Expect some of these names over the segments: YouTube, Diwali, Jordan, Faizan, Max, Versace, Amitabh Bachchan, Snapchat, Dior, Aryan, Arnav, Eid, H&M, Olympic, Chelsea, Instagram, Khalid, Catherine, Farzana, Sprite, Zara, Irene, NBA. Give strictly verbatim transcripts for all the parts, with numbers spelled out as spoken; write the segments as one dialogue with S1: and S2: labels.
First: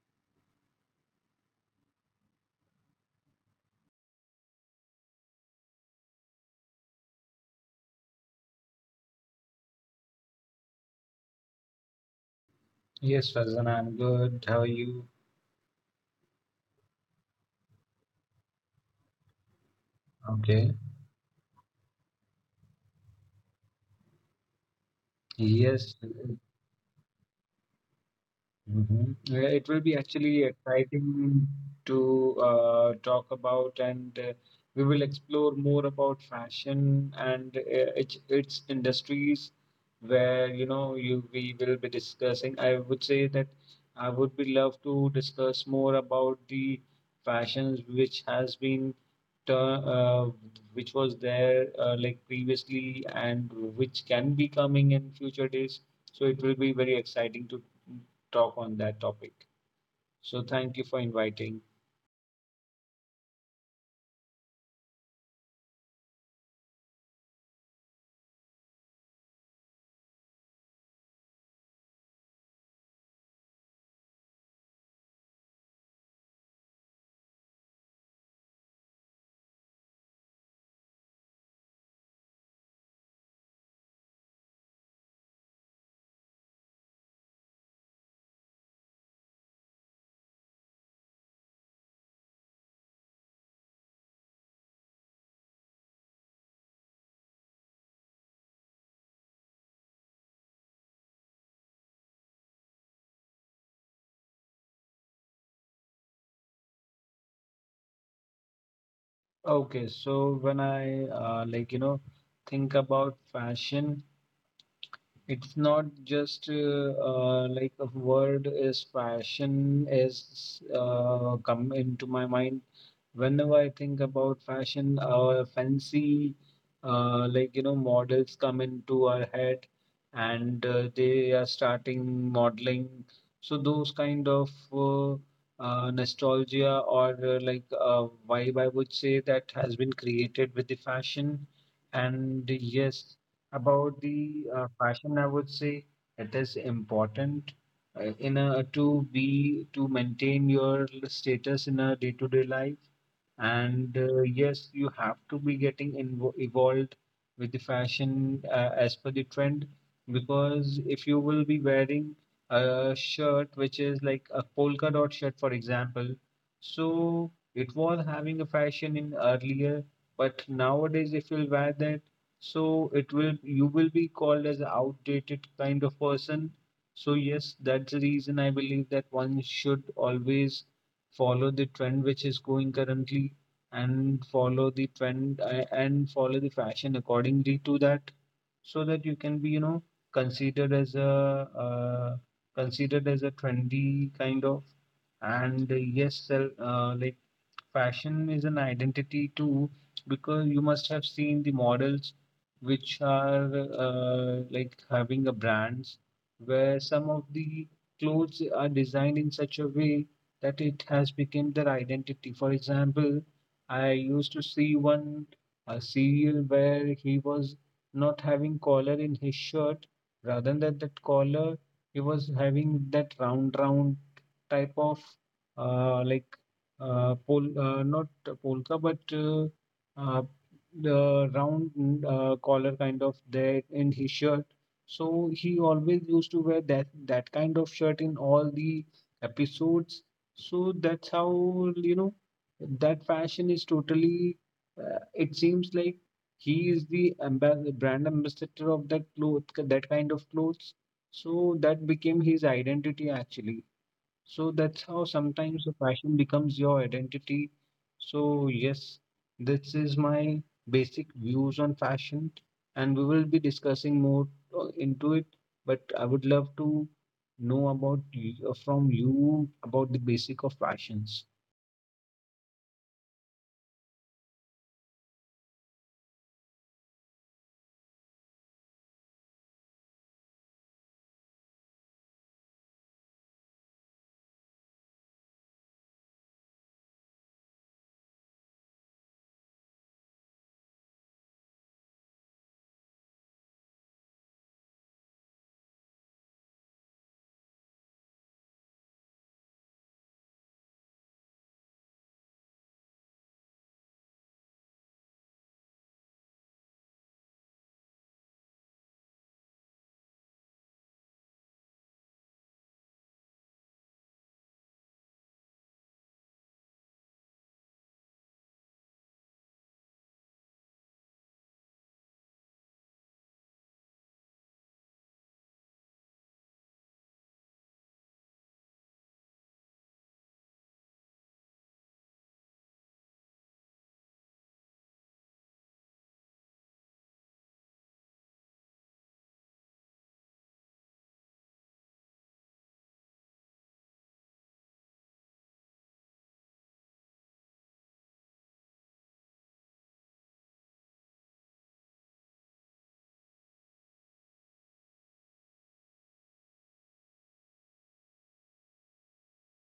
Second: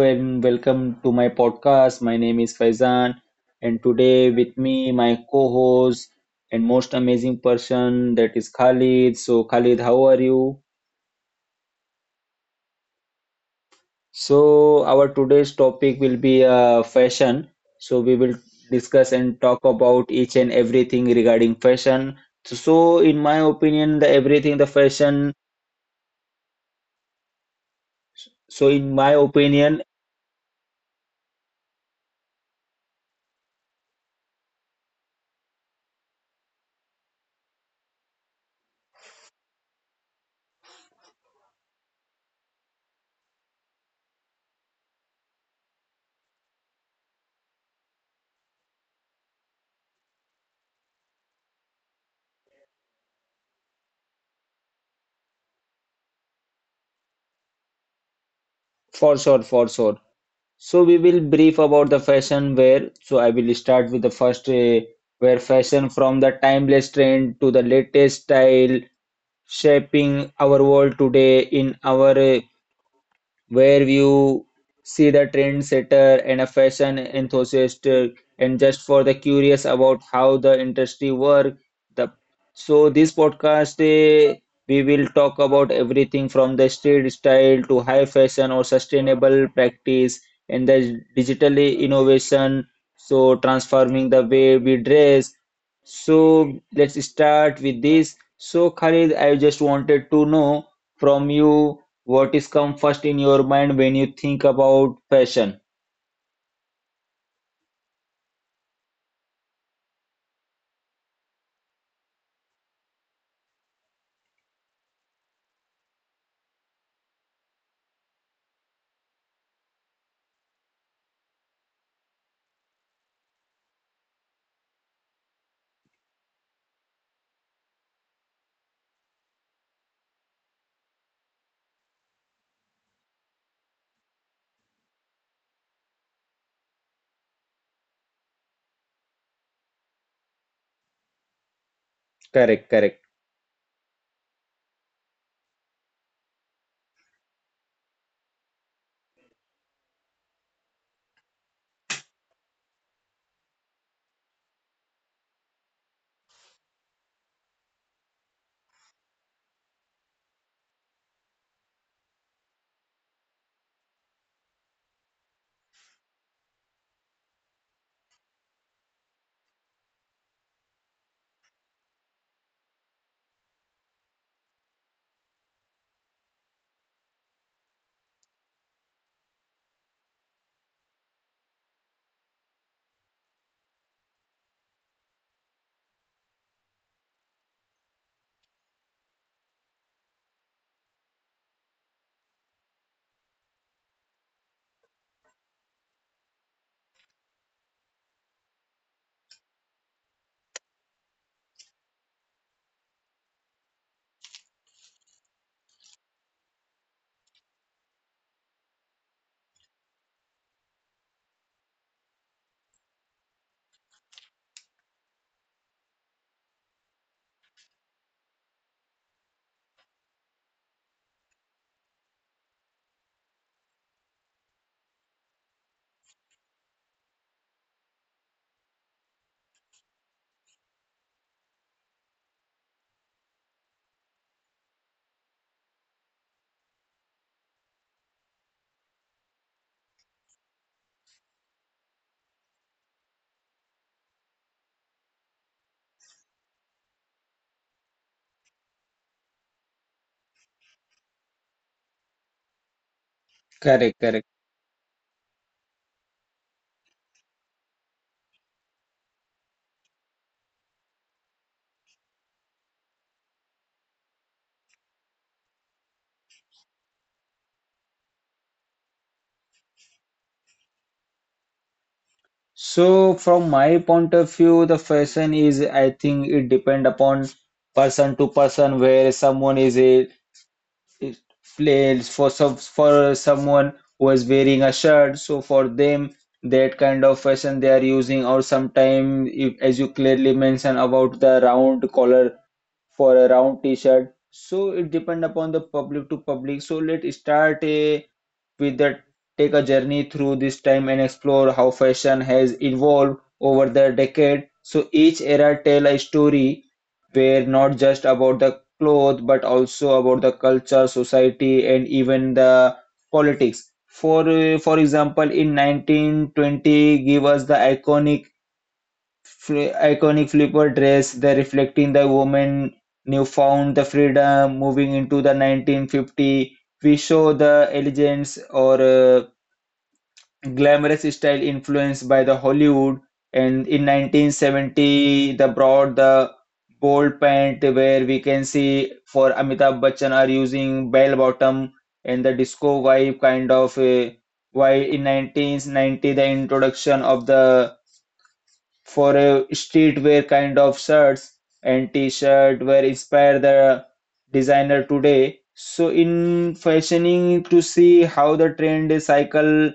S1: and welcome to my podcast. My name is Faizan, and today with me, my co host and most amazing person that is Khalid. So, Khalid, how are you?
S2: Yes, Farzana, I'm good. How are
S1: So,
S2: you?
S1: our today's topic will be uh, fashion. So, we will discuss and talk about each and
S2: Okay.
S1: everything regarding fashion. So, so, in my opinion, the everything the fashion.
S2: Yes.
S1: So, in
S2: Mhm.
S1: my
S2: Uh, It will
S1: opinion,
S2: be actually exciting to uh, talk about, and uh, we will explore more about fashion and uh, its, its industries, where you know you we will be discussing. I would say that I would be love to discuss more about the fashions which has been tur- uh, which was there uh, like previously and which can be coming in future days. So it will be very exciting to talk on that
S1: for
S2: topic.
S1: sure, for sure.
S2: So thank
S1: So
S2: you
S1: we
S2: for
S1: will brief
S2: inviting.
S1: about the fashion wear. So I will start with the first uh, where fashion from the timeless trend to the latest style shaping our world today in our uh, where you see the trendsetter and a fashion enthusiast uh, and just for the curious about how the industry work the so this podcast eh, we will talk about everything from the street style to high fashion or sustainable practice and the digital innovation, so transforming the way we dress. So let's start with this. So Khalid, I just wanted to know from you, what is come first in your mind when you think about fashion?
S2: Okay, so when I uh, like you know think about fashion, it's not just uh, uh, like a word is fashion is uh, come into my mind whenever I think about fashion, our fancy, uh, like you know, models come into our head, and uh, they are starting modeling. So those kind of uh, uh, nostalgia or uh, like uh, vibe, I would say that has been created with the fashion. And
S1: Correct,
S2: yes,
S1: correct,
S2: about the uh, fashion, I would say it is important uh, in a to be to maintain your status in a day-to-day life and uh, yes, you have to be getting invo- evolved with the fashion uh, as per the trend, because if you will be wearing a shirt which is like a polka dot shirt, for example, so it was having a fashion in earlier, but nowadays if you'll wear that, so it will you will be called as an outdated kind of person. So yes, that's the reason I believe that one should always follow the trend which is going currently and follow the trend uh, and follow the fashion accordingly to that, so that you can be you know considered as a uh, considered as a trendy kind of, and uh, yes sell, uh, like fashion is an identity too, because you must have seen the models which are uh, like having a brands where some of the clothes are designed in such a way that it has become their identity. For example, I used to see one a serial where he was not having collar in his shirt. Rather than that collar, he was having that round round type of uh, like uh, pol uh, not polka, but uh, uh, the round mm, uh, collar kind of there in his shirt. So he always used to wear that that kind of shirt in all the episodes. So that's how you know that fashion is totally. Uh, it seems like he is the amba- brand ambassador of that cloth, that kind of clothes. So that became his identity actually.
S1: correct, correct.
S2: So that's how sometimes the fashion becomes your identity. So, yes, this is my basic views on fashion, and we will be discussing more uh, into it. But I would love to know about y- uh, from you about the basic of fashions.
S1: So from my point of view, the fashion is, I think it depend upon person to person where someone is a is plays for some for someone who is wearing a shirt. So for them, that kind of fashion they are using, or sometime if, as you clearly mentioned about the round collar for a round t-shirt. So it depend upon the public to public. So let's start a with the take a journey through this time and explore how fashion has evolved over the decade. So each era tell a story where not just about the clothes but also about the culture, society, and even the politics. For uh, for example, in nineteen twenty, give us the iconic fl- iconic flipper dress, the reflecting the woman newfound the freedom moving into the nineteen fifty. We show the elegance or uh, glamorous style influenced by the Hollywood, and in nineteen seventy the brought the bold pant where we can see for Amitabh Bachchan are using bell bottom and the disco vibe kind of. Uh, while in nineteen ninety the introduction of the for a streetwear kind of shirts and t-shirt were inspire the designer today. So in fashioning to see how the trend cycle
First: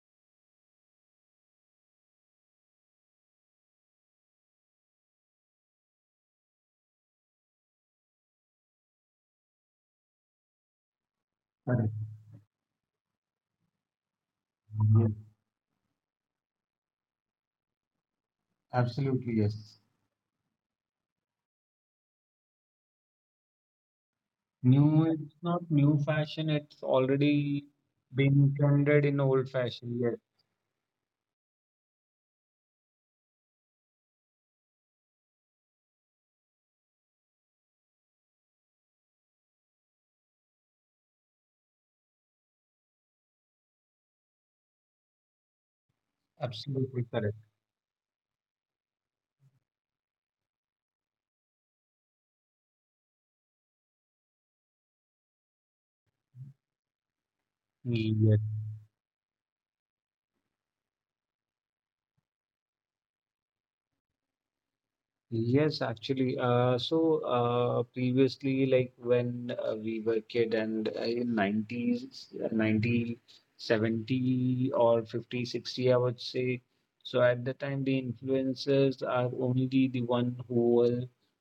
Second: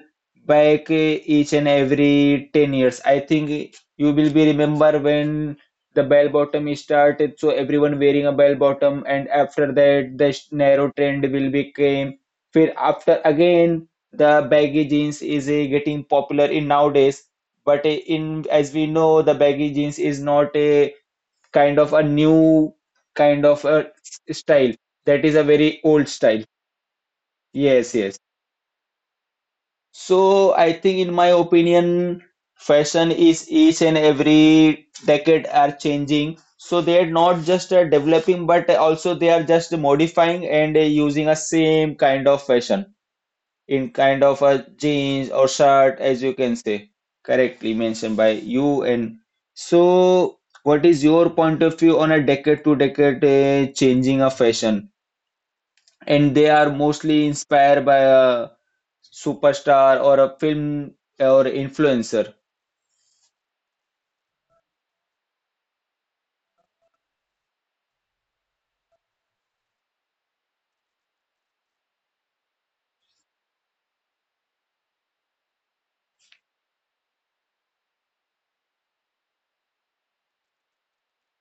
S1: back eh, each and every ten years. I think you will be remember when the bell bottom started, so everyone wearing a bell bottom, and after that the sh- narrow trend will
S2: Correct.
S1: became. Then after again the baggy
S2: Yes.
S1: jeans is eh, getting popular in nowadays, but uh, in as we know, the
S2: Absolutely,
S1: baggy
S2: yes.
S1: jeans is not a kind of a new kind of a s- style.
S2: New,
S1: That
S2: it's
S1: is a
S2: not
S1: very
S2: new
S1: old style.
S2: fashion, it's already
S1: Yes, yes.
S2: been trended in old fashion. Yes,
S1: So I think, in my opinion, fashion is each and every decade are changing. So they are not just uh, developing, but also they are just modifying and uh, using a same kind of fashion in kind of a jeans or shirt, as you can say,
S2: absolutely correct.
S1: correctly mentioned by you. And so, what is your point of view on a decade to decade uh, changing of fashion? And they are mostly inspired by
S2: Yes.
S1: a superstar or a film or influencer.
S2: Yes, actually. Uh, so uh, previously, like when uh, we were kid and uh, in nineties, uh, ninety, seventy or fifty, sixty, I would say. So at the time, the influencers are only the one who were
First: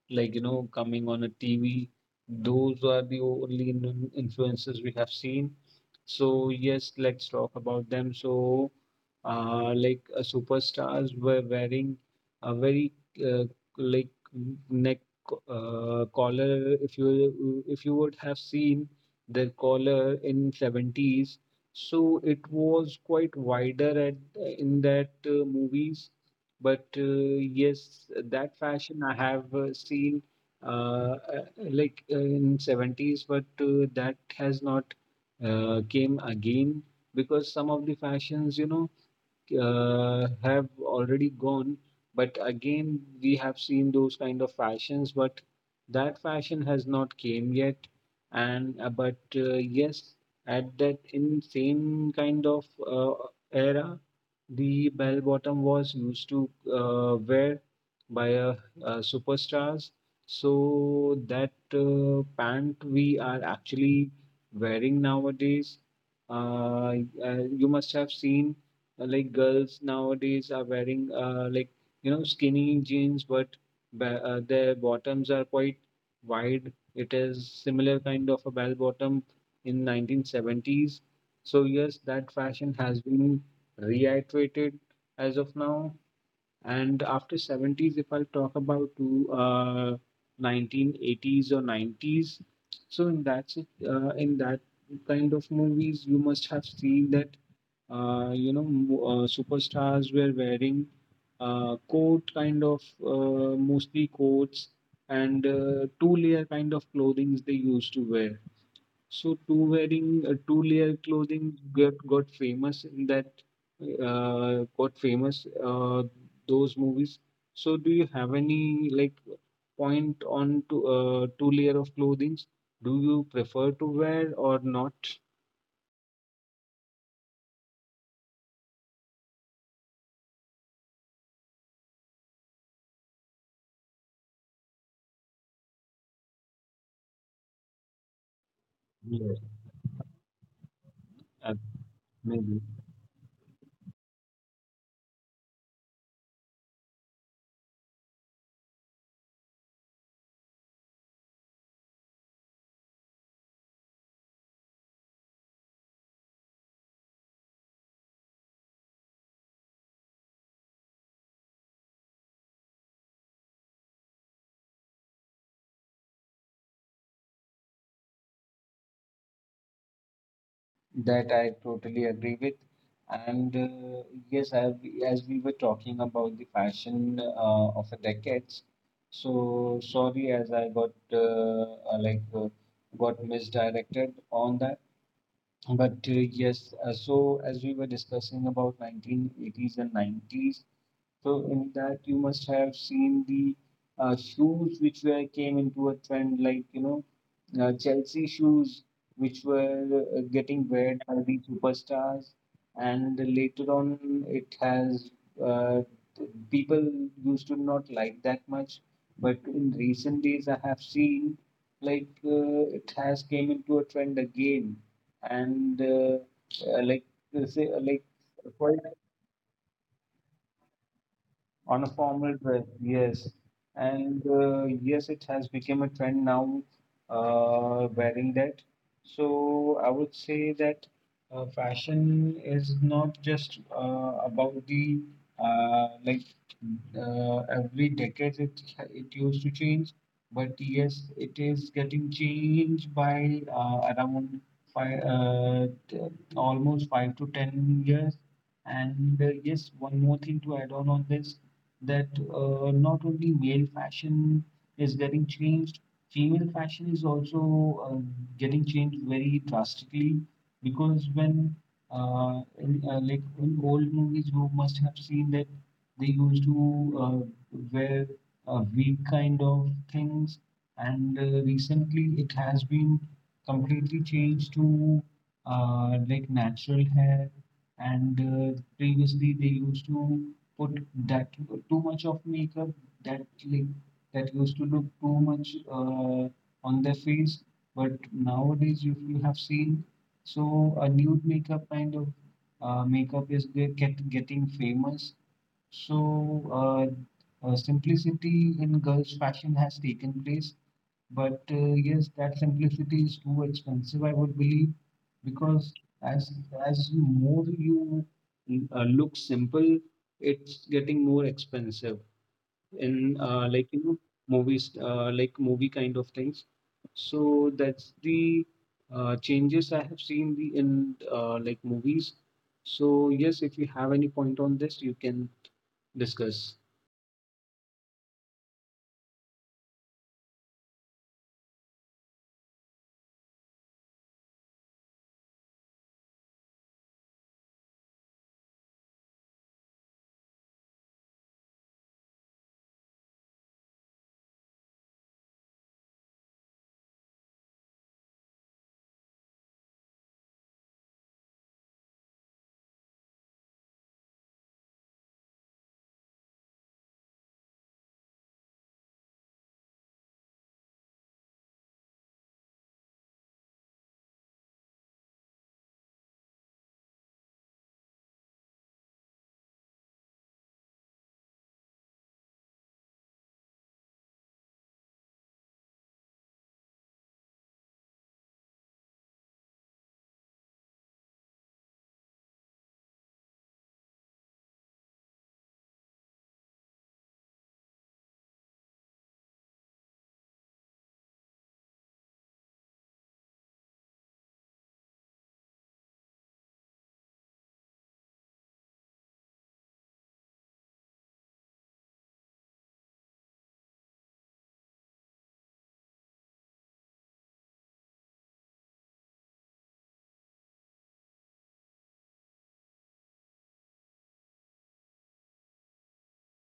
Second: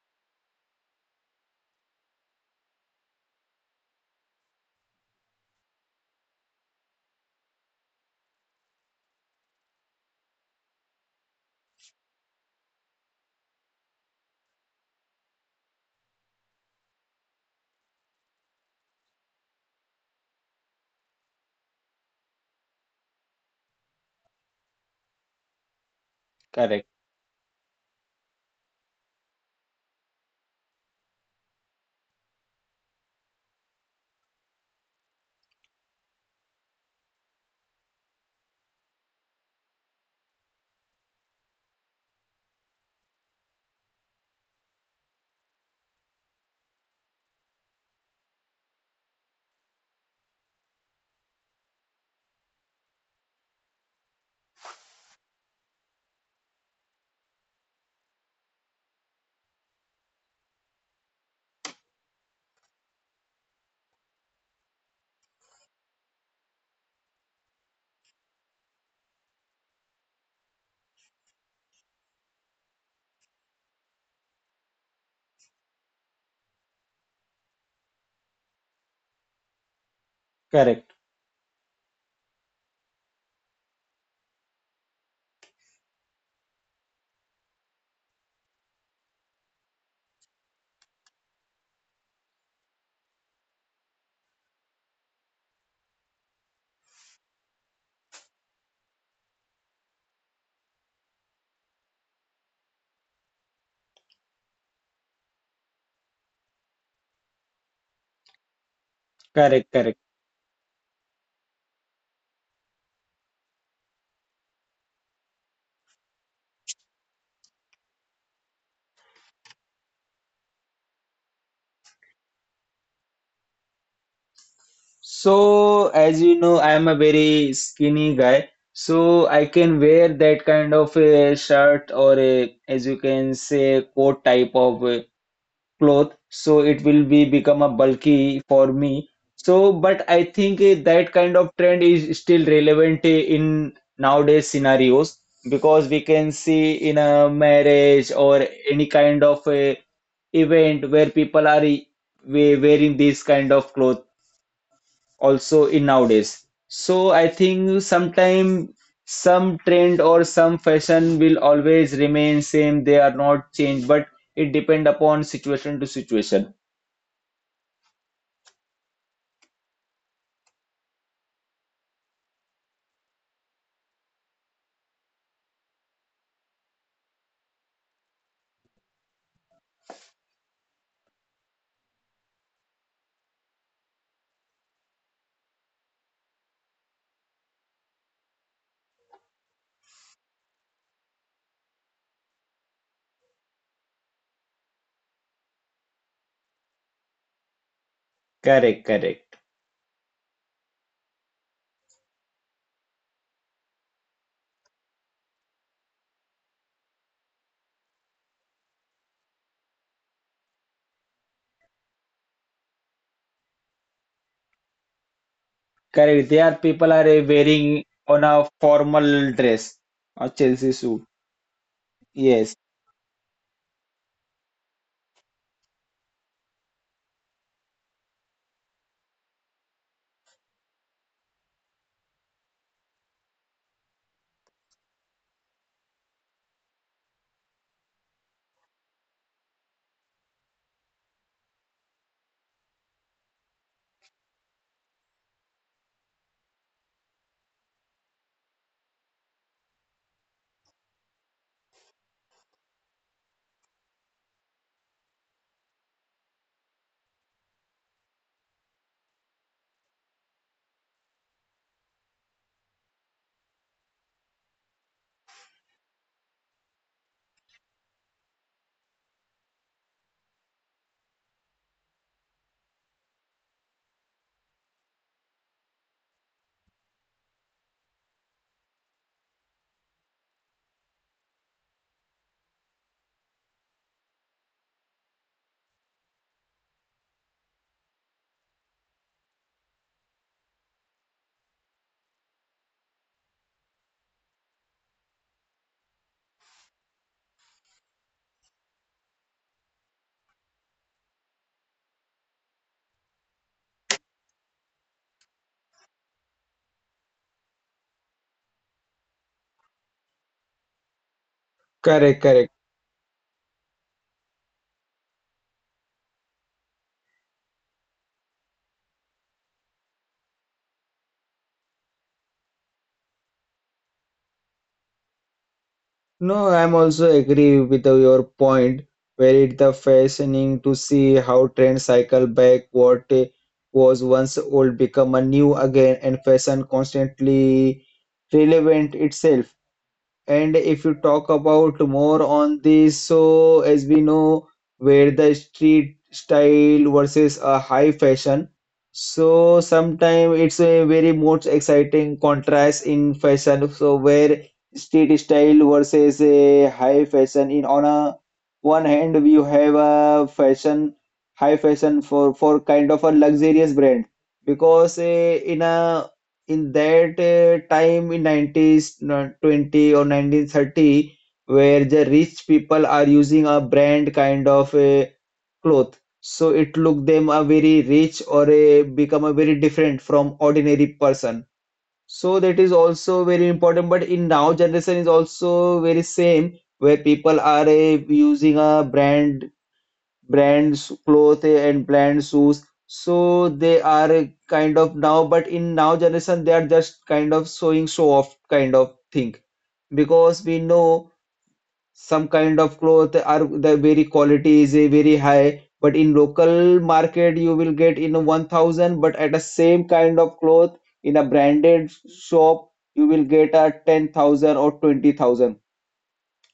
S2: like, you know, coming on a T V. Those are the only in- influencers we have seen. So yes, let's talk about them. So uh, like uh, superstars were wearing a very uh, like neck uh, collar. If you if you would have seen their collar in seventies, so it was quite wider at in that uh, movies.
S1: Correct,
S2: But uh, yes, that fashion I have uh, seen uh, uh, like uh, in seventies, but uh, that has not uh, came again, because some of the fashions you know uh, have already gone. But again, we have seen those kind of fashions, but that fashion has not came yet. And uh, but uh, yes, at that in same kind of uh, era, the bell bottom was used to uh, wear by uh, uh, superstars. So that uh, pant we are actually wearing nowadays, uh, uh, you must have seen uh, like girls nowadays are wearing uh, like you know skinny jeans, but ba- uh, their bottoms are quite wide. It is similar kind of a bell bottom in
S1: correct,
S2: nineteen seventies. So yes, that fashion has been reiterated as of now. And after seventies, if I'll talk about to uh, nineteen eighties or nineties, so in that sit- uh, in that kind of movies, you must have seen that uh, you know mo- uh, superstars were wearing uh, coat kind of, uh, mostly coats, and uh, two layer kind of clothing they used to wear. So two
S1: correct, correct.
S2: wearing uh, two layer clothing got, got famous in that uh, got famous uh, those movies. So do you have any like point on to uh, two layer of clothing? Do you prefer to wear or not?
S1: So, as you know, I am a very skinny guy, so I can wear that kind of a shirt or a, as you can say, coat type of a cloth. So it will be become a bulky for me.
S2: Yes,
S1: So, but I think eh, that kind of
S2: uh,
S1: trend is still
S2: maybe.
S1: relevant eh, in nowadays scenarios because we can see in a marriage or any kind of a event where people are eh, we- wearing these kind of clothes also in nowadays. So I think sometime some trend or some fashion will always remain same. They are not changed, but it depend upon situation to situation.
S2: That I totally agree with. And uh, yes, I as we were talking about the fashion uh, of the decades, so sorry, as I got uh, uh, like uh, got misdirected on that. But uh, yes, uh, so as we were discussing about nineteen eighties and nineties, so in that you must have seen the uh, shoes which were came into a trend, like you know, uh, Chelsea
S1: Correct,
S2: shoes,
S1: correct,
S2: which were uh, getting wear by the superstars, and later on it has uh, people used to not like that much, but in recent days I have seen like uh, it has came into a trend again, and uh,
S1: correct. There are
S2: uh,
S1: people are
S2: like
S1: uh,
S2: uh, say uh,
S1: wearing
S2: like
S1: on a
S2: quite
S1: formal dress or Chelsea suit.
S2: on a formal
S1: Yes,
S2: dress, yes, and uh, yes, it has become a trend now uh, wearing that. So I would say that uh, fashion is not just uh, about the uh, like uh, every decade it it used to change, but yes, it is getting changed by uh, around five uh, t- almost five to ten years. And uh, yes, one more thing to add on on this, that uh, not only male fashion is getting changed, female fashion is also uh, getting changed very drastically, because when uh, in, uh, like in old movies, you must have seen that they used to uh, wear uh, wig kind of things, and uh, recently it has been completely changed to uh, like natural hair, and uh, previously they used to put that too much of makeup, that like that used to look too much uh, on their face. But nowadays if you have seen, so a nude makeup kind of uh, makeup is get, get getting famous. So uh, uh, simplicity in girls fashion has taken place, but uh, yes, that simplicity is too expensive, I would believe, because as as more you uh, look simple, it's getting more expensive
S1: correct, correct.
S2: in uh, like you know movies, uh, like movie kind of things. So that's the uh, changes I have seen the in uh, like movies. So yes, if you have any point on this, you can
S1: No,
S2: discuss.
S1: I'm also agree with your point where it's the fascinating to see how trends cycle back, what was once old become a new again, and fashion constantly relevant itself. And if you talk about more on this, so as we know, where the street style versus a high fashion, so sometimes it's a very most exciting contrast in fashion. So where street style versus a high fashion, in on a one hand you have a fashion, high fashion for for kind of a luxurious brand because eh, in a in that uh, time in nineties uh, twenty or nineteen thirty where the rich people are using a brand kind of a cloth, so it look them a very rich or a become a very different from ordinary person. So that is also very important, but in now generation is also very same where people are uh, using a brand brands clothes and brand shoes, so they are kind of now, but in now generation they are just kind of showing show off kind of thing because we know some kind of cloth are the very quality is a very high, but in local market you will get in a one thousand, but at the same kind of cloth in a branded shop you will get a ten thousand or twenty thousand.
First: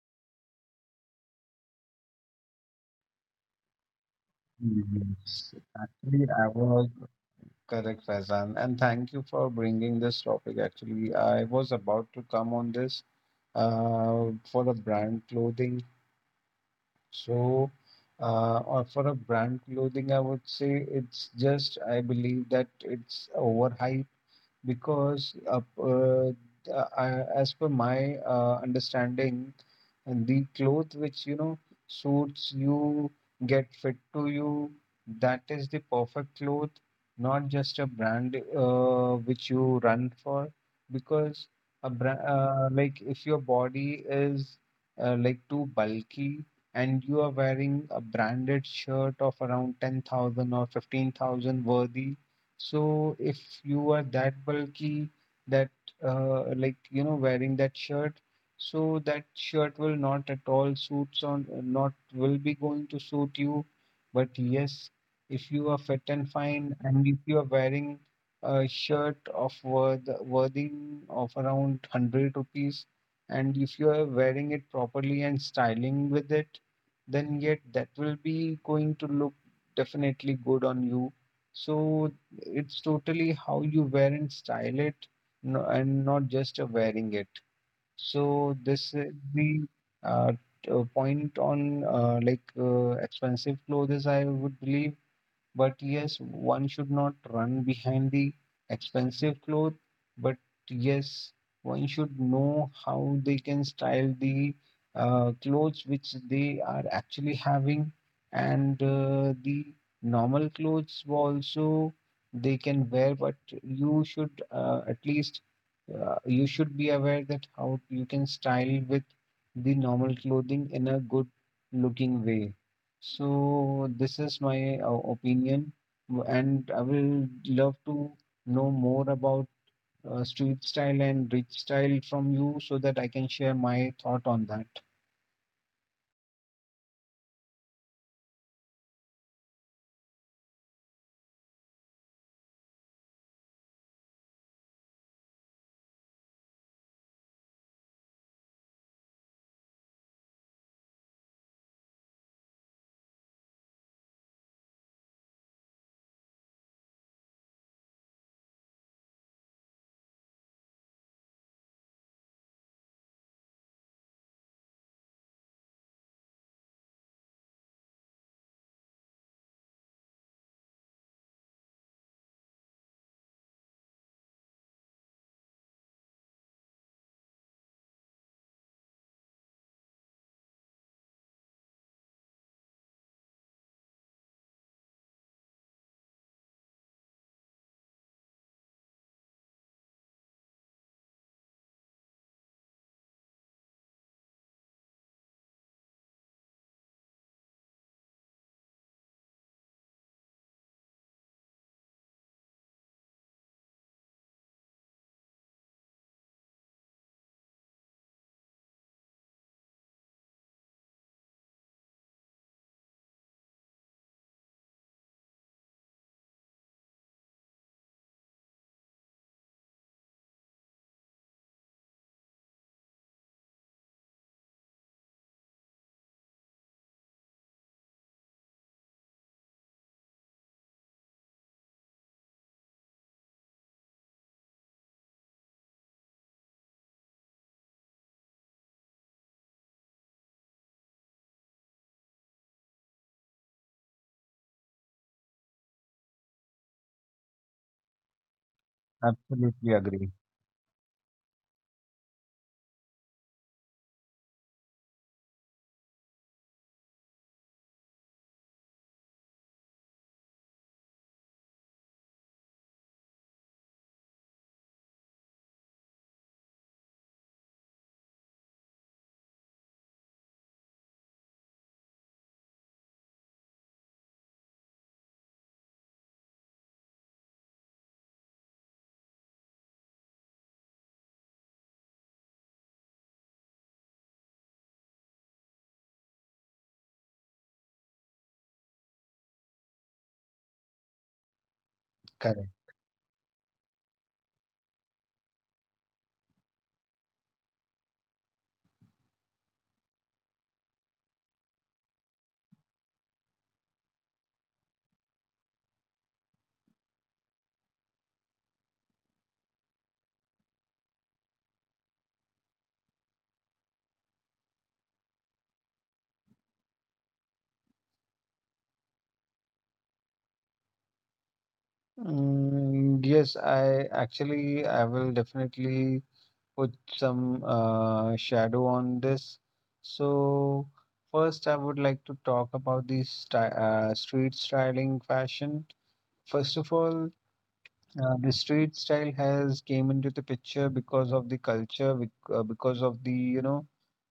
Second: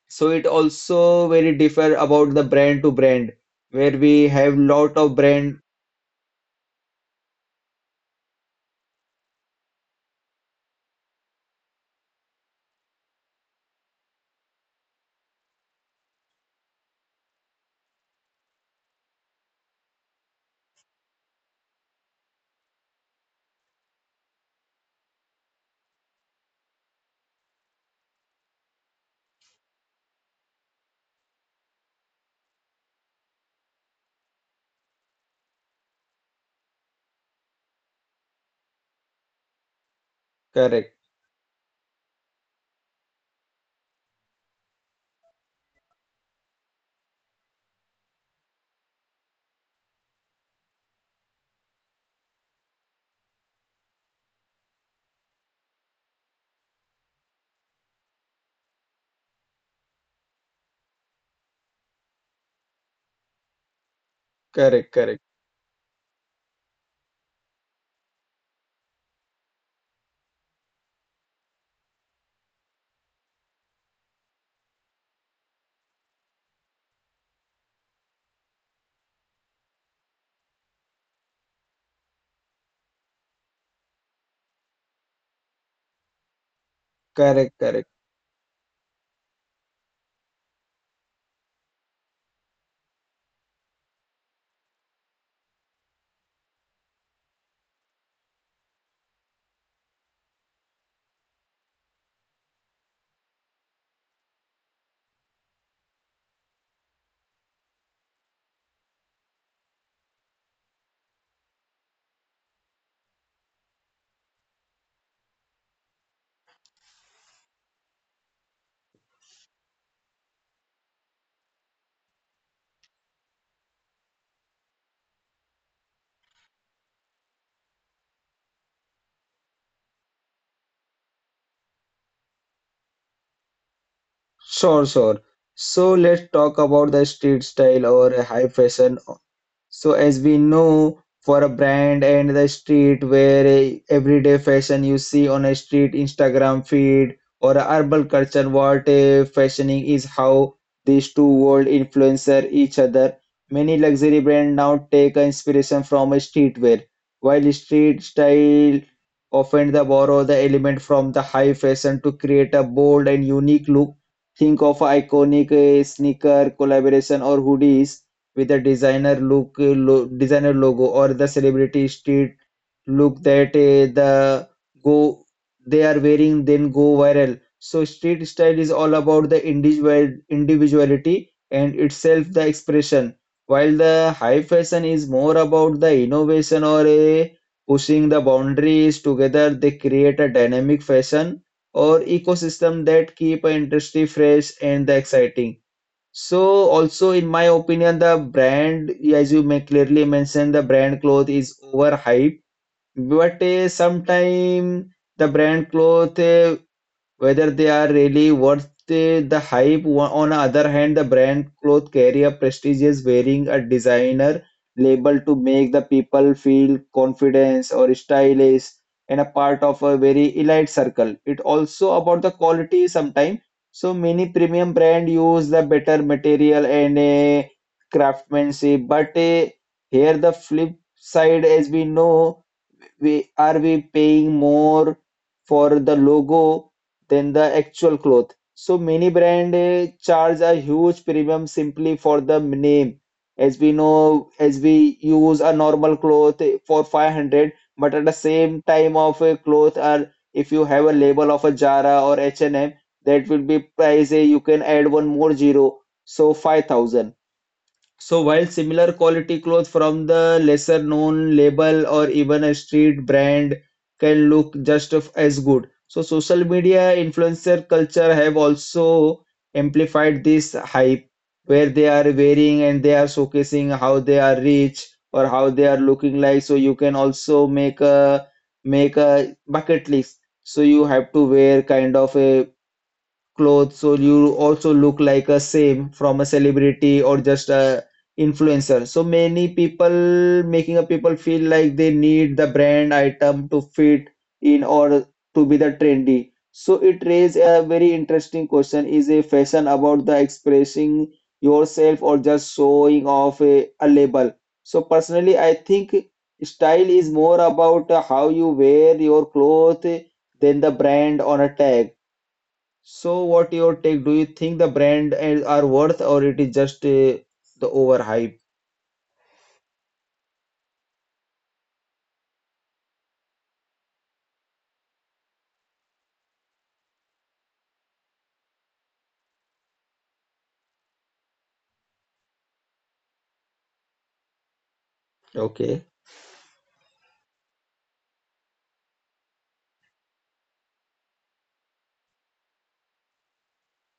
S1: So it also very differ about the brand to brand, where we have lot of
S2: Yes,
S1: brand.
S2: actually, I was correct, Faizan, and thank you for bringing this topic. Actually, I was about to come on this uh, for the brand clothing. So, uh, or for a brand clothing, I would say it's just, I believe that it's overhyped, because uh, uh, I- as per my uh, understanding, the cloth which you know suits you, get fit to you, that is the perfect cloth, not just a brand uh, which you run for.
S1: Correct,
S2: Because a brand, uh, like if your body is uh, like too bulky and you are wearing a branded shirt of around ten thousand or fifteen thousand worthy, so if you are that bulky, that uh, like you know wearing that shirt, so that shirt will not at all suits on, not will be going to suit you. But yes,
S1: correct, correct,
S2: if you are fit and fine, and if you are wearing a shirt of worth worthing of around one hundred rupees, and if you are wearing it properly and styling with it, then yet that will be going to look definitely good on you. So it's totally how you wear and style it, no, and not just uh, wearing it.
S1: correct, correct.
S2: So this is the uh, t- uh, point on uh, like uh, expensive clothes, I would believe. But yes, one should not run behind the expensive clothes. But yes, one should know how they can style the uh, clothes which they are actually having, and uh, the normal clothes also they can wear. But you should uh, at least uh, you should be aware that how you can style with the normal clothing in a good looking way. So this is my uh, opinion, w- and I will love to know more about uh, street style and rich style from you, so that I can share my thought on that.
S1: Sure, sure. So let's talk about the street style or a high fashion. So as we know, for a brand and the street where a everyday fashion you see on a street Instagram feed or a urban culture, what a fashioning is how these two world influencer each other. Many luxury brands now take a inspiration from a streetwear, while street style often the borrow the element from the high fashion to create a bold and unique look. Think of iconic eh, sneaker collaboration or hoodies with a designer look, uh, lo designer logo, or the celebrity street look that uh, the go they are wearing then go viral. So street style is all about the individual individuality and itself the expression, while the high fashion is more about the innovation or a pushing the boundaries together. They create a dynamic fashion or ecosystem that keep an industry fresh and the exciting. So also in my opinion, the brand, as you may clearly mentioned, the brand cloth is overhyped. But uh, sometime the brand cloth uh, whether they are really worth the the hype, wa- on the other hand, the brand clothes carry a prestigious wearing a designer label to make the people feel confidence or stylish and a part of a very elite circle. It also about the quality sometimes. So many premium brand use the better material and a craftsmanship, but eh, here the flip side, as we know we are we paying more for the logo than the actual cloth. So many brand eh, charge a huge premium simply for the name, as we know as we use a normal cloth eh, for five hundred, but at the same time of a
S2: Absolutely
S1: cloth
S2: agree.
S1: or if you have a label of a Zara or H and M, that will be price eh, you can add one more zero, so five thousand. So while similar quality clothes from the lesser known label or even a street brand can look just of- as good. So social media influencer culture have also amplified this hype where they are wearing and they are showcasing how they are rich or how they are looking like. So you can also make a make a bucket list. So you have to wear kind of a clothes so you also look like a same from a celebrity or just a influencer. So many people making a people feel like they need the
S2: Correct.
S1: brand item to fit in or to be the trendy. So it raises a very interesting question: is a fashion about the expressing yourself or just showing off a, a label? So personally I think style is more about how you wear your clothes than the brand on a tag. So what your take? Do you think the brand is- are worth or it is just uh, the overhype?
S2: Mm, yes, I actually I will definitely put some uh, shadow on this. So first, I would like to talk about the sty uh, street styling fashion.
S1: Okay.
S2: First of all, Uh, the street style has came into the picture because of the culture, bec- uh, because of the you know,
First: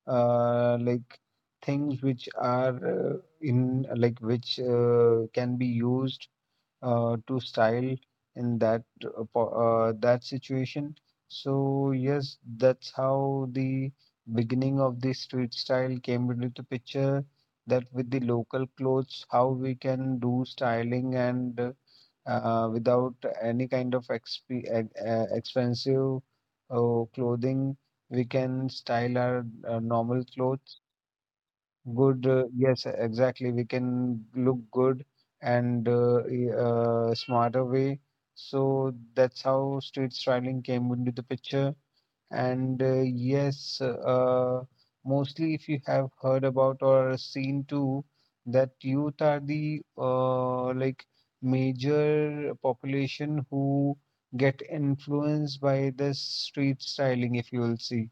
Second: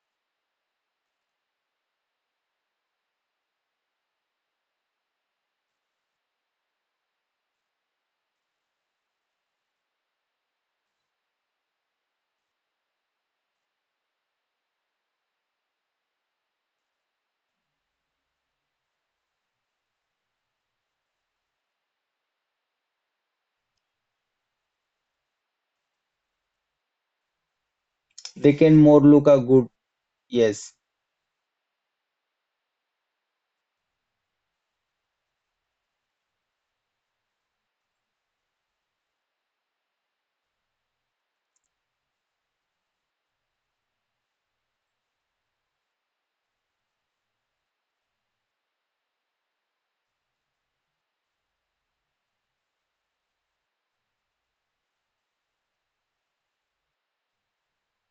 S2: uh, like things which are uh, in like which uh, can be used uh, to style in that uh, po- uh, that situation. So yes, that's how the beginning of the street style came into the picture. That with the local clothes, how we can do styling and uh, uh, without any kind of exp- uh, expensive uh, clothing, we
S1: They
S2: can
S1: can more
S2: style
S1: look a
S2: our
S1: good.
S2: uh, normal
S1: Yes.
S2: clothes. Good, uh, yes, exactly. We can look good and uh, e- uh, smarter way. So that's how street styling came into the picture. And uh, yes, uh, mostly if you have heard about or seen too, that youth are the uh, like major population who get influenced by this street styling, if you will see.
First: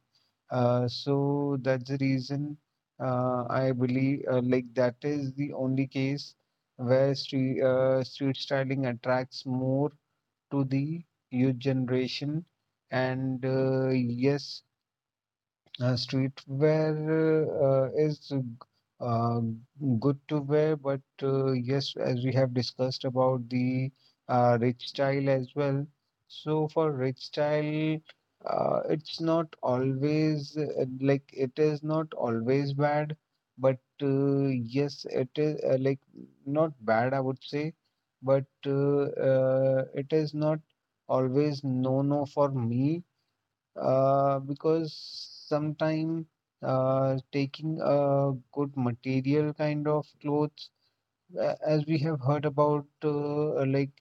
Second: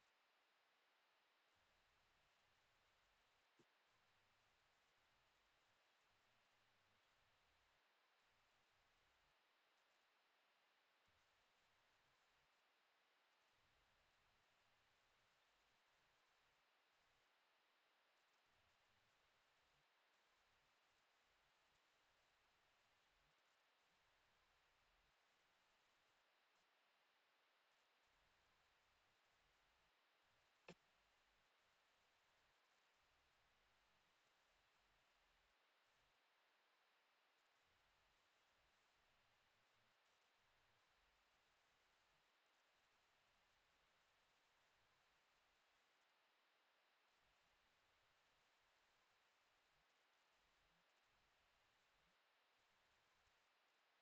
S2: Uh, so that's the reason uh, I believe uh, like that is the only case where street, uh, street styling attracts more to the youth generation. And uh, yes, uh, streetwear uh, is uh, good to wear, but uh, yes, as we have discussed about the uh, rich style as well. So for rich style, uh, it's not always uh, like it is not always bad, but uh, yes, it is uh, like not bad, I would say, but uh, uh, it is not always no no for me uh, because sometime uh, taking a good material kind of clothes, uh, as we have heard about, uh, like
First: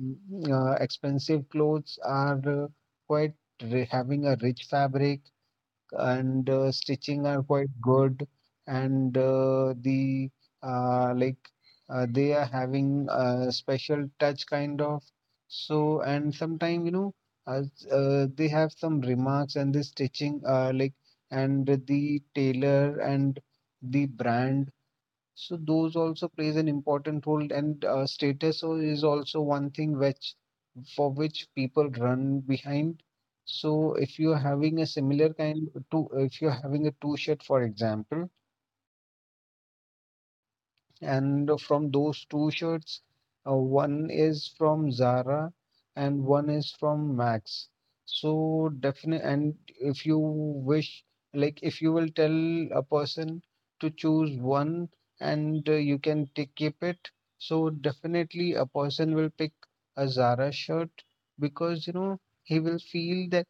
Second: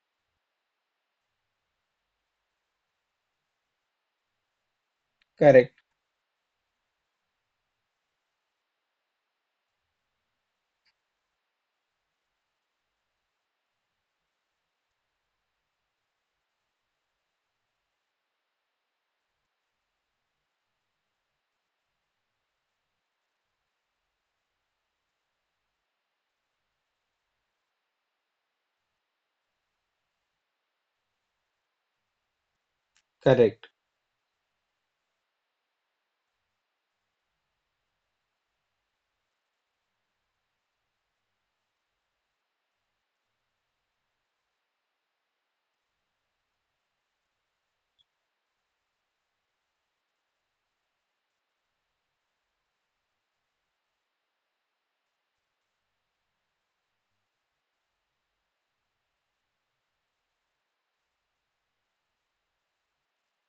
S2: mm, uh, expensive clothes are uh, quite ri- having a rich fabric
S1: Correct.
S2: and uh, stitching are quite good and uh, the uh, like uh, they are having a special touch kind of. So and sometimes you know uh, uh, they have some remarks and the stitching uh, like and the tailor and the brand, so those also plays an important role, and uh, status o- is also one thing which for which people run behind.
S1: Correct.
S2: So if you're having a similar kind, to if you're having a two shirt, for example, and from those two shirts, uh, one is from Zara and one is from Max. So definitely, and if you wish, like if you will tell a person to choose one and uh, you can take, keep it, so definitely a person will pick a Zara shirt because you know he will feel that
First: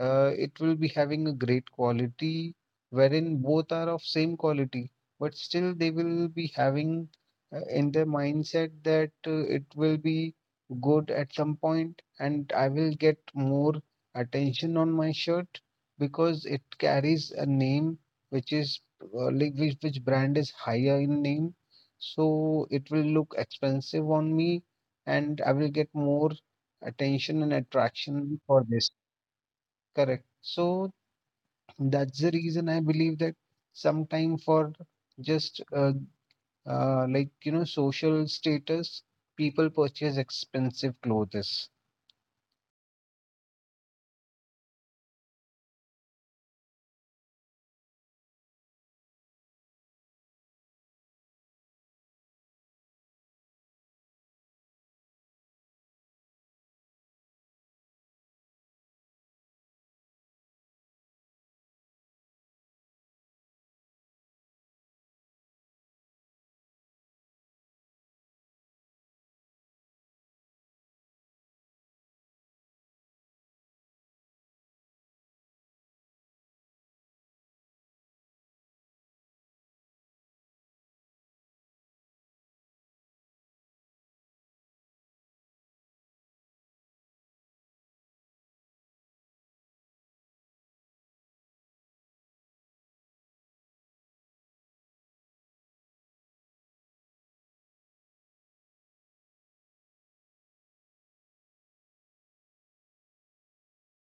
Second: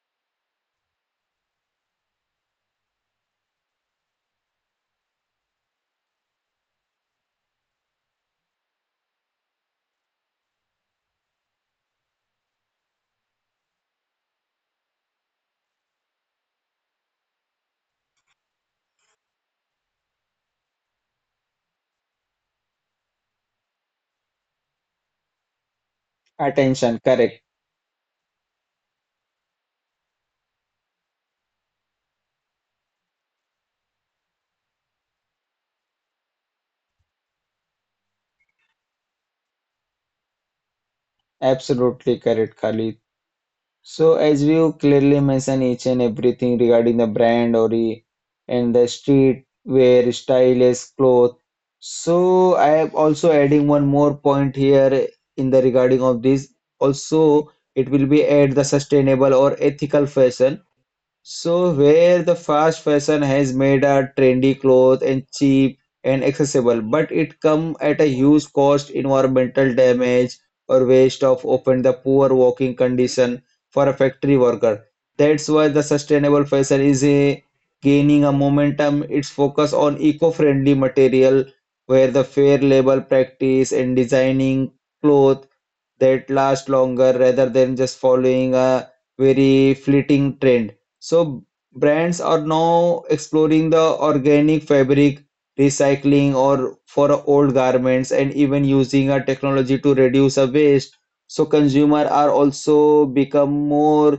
S2: uh, it will be having a great quality wherein both are of same quality but still they will be having uh, in their mindset that uh, it will be good at some point and I will get more attention on my shirt because it carries a name which is uh, like which, which brand is higher in name, so it will look expensive on me and I will get more
S1: Attention.
S2: attention
S1: Correct.
S2: and attraction for this. Correct. So that's the reason I believe that sometime for just uh, uh, like you know social status, people purchase expensive clothes.
S1: Absolutely correct, Khalid. So as you clearly mentioned each and everything regarding the brand or the and the street wear, stylish cloth. So I am also adding one more point here in the regarding of this. Also, it will be add the sustainable or ethical fashion. So where the fast fashion has made a trendy clothes and cheap and accessible, but it come at a huge cost, environmental damage or waste of often the poor working condition for a factory worker. That's why the sustainable fashion is a, gaining a momentum. Its focus on eco-friendly material where the fair labor practice and designing clothes that last longer rather than just following a very fleeting trend. So brands are now exploring the organic fabric, recycling or for old garments, and even using a technology to reduce a waste. So consumer are also become more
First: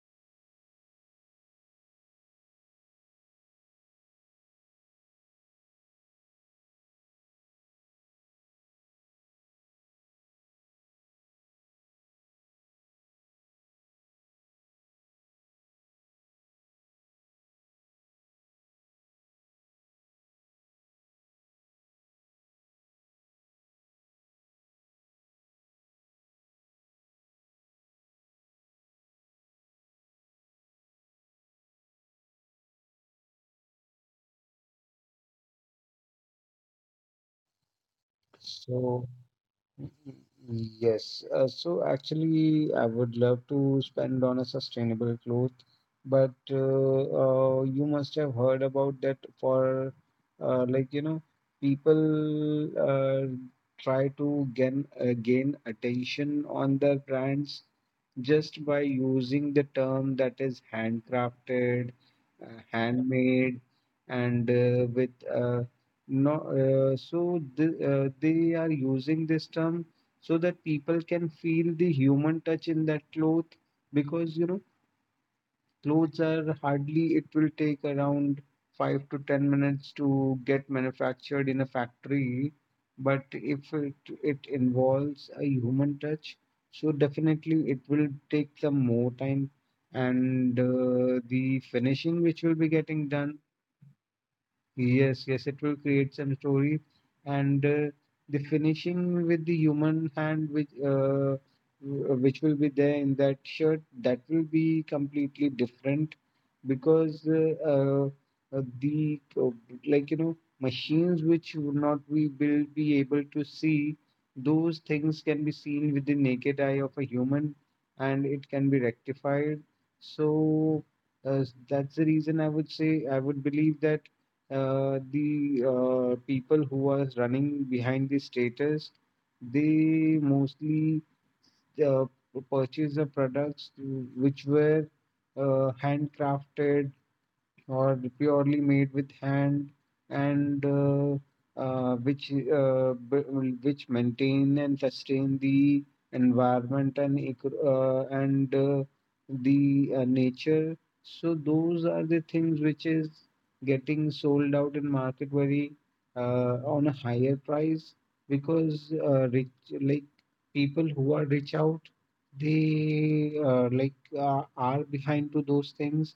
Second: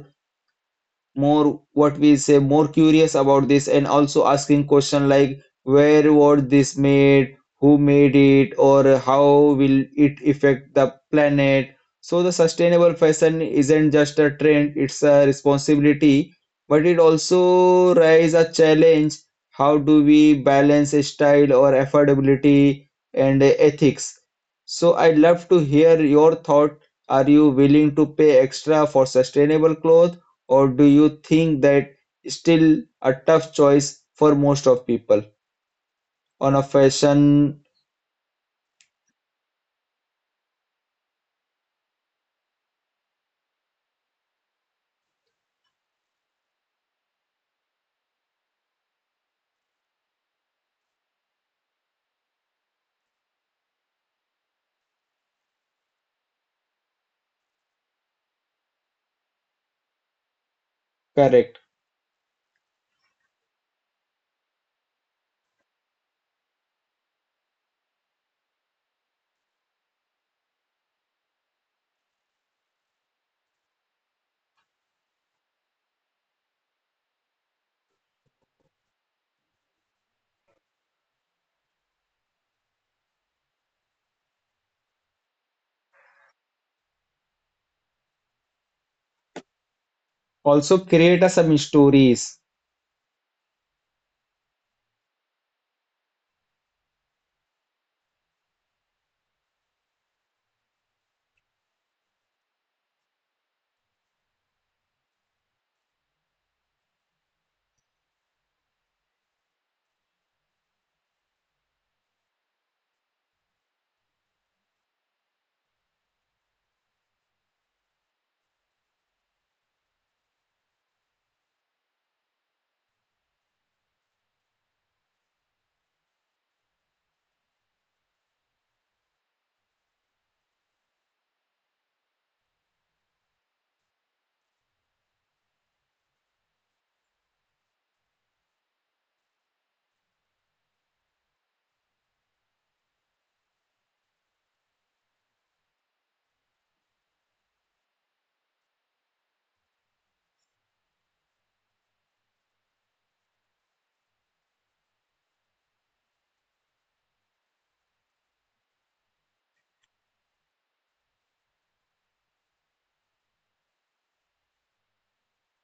S1: more what we say more curious about this, and also asking question like where was this made, who made it, or how will it affect the planet? So the sustainable fashion isn't just a trend, it's a responsibility, but it also raises a challenge. How do we balance style or affordability and ethics? So I'd love to hear your thought. Are you willing to pay extra for sustainable clothes, or do you think that still a tough choice for most of people on a fashion?
S2: So yes, uh, so actually, I would love to spend on a sustainable cloth, but uh, uh, you must have heard about that for uh, like you know, people uh, try to gain uh, gain attention on their brands just by using the term that is
S1: Correct.
S2: handcrafted, uh, handmade, and uh, with uh, no, uh, so th- uh, they are using this term so that people can feel the human touch in that cloth because you know clothes are hardly, it will take around five to ten minutes to get manufactured in a factory, but if it it involves a human touch, so definitely it will take some more time and
S1: Also create
S2: uh,
S1: a some
S2: the finishing
S1: stories.
S2: which will be getting done. Yes, yes, it will create some story, and uh, the finishing with the human hand, which uh, w- which will be there in that shirt, that will be completely different because uh, uh, uh, the uh, like you know machines which would not we will be able to see, those things can be seen with the naked eye of a human, and it can be rectified. So uh, that's the reason I would say I would believe that uh, the uh, people who are running behind the status, they mostly uh, purchase the products which were uh, handcrafted or purely made with hand, and uh, uh, which uh, b- which maintain and sustain the environment and eco- uh, and uh, the uh, nature, so those are the things which is getting sold out in market very uh, on a higher price, because uh, rich, like people who are rich out, they uh, like uh, are behind to those things.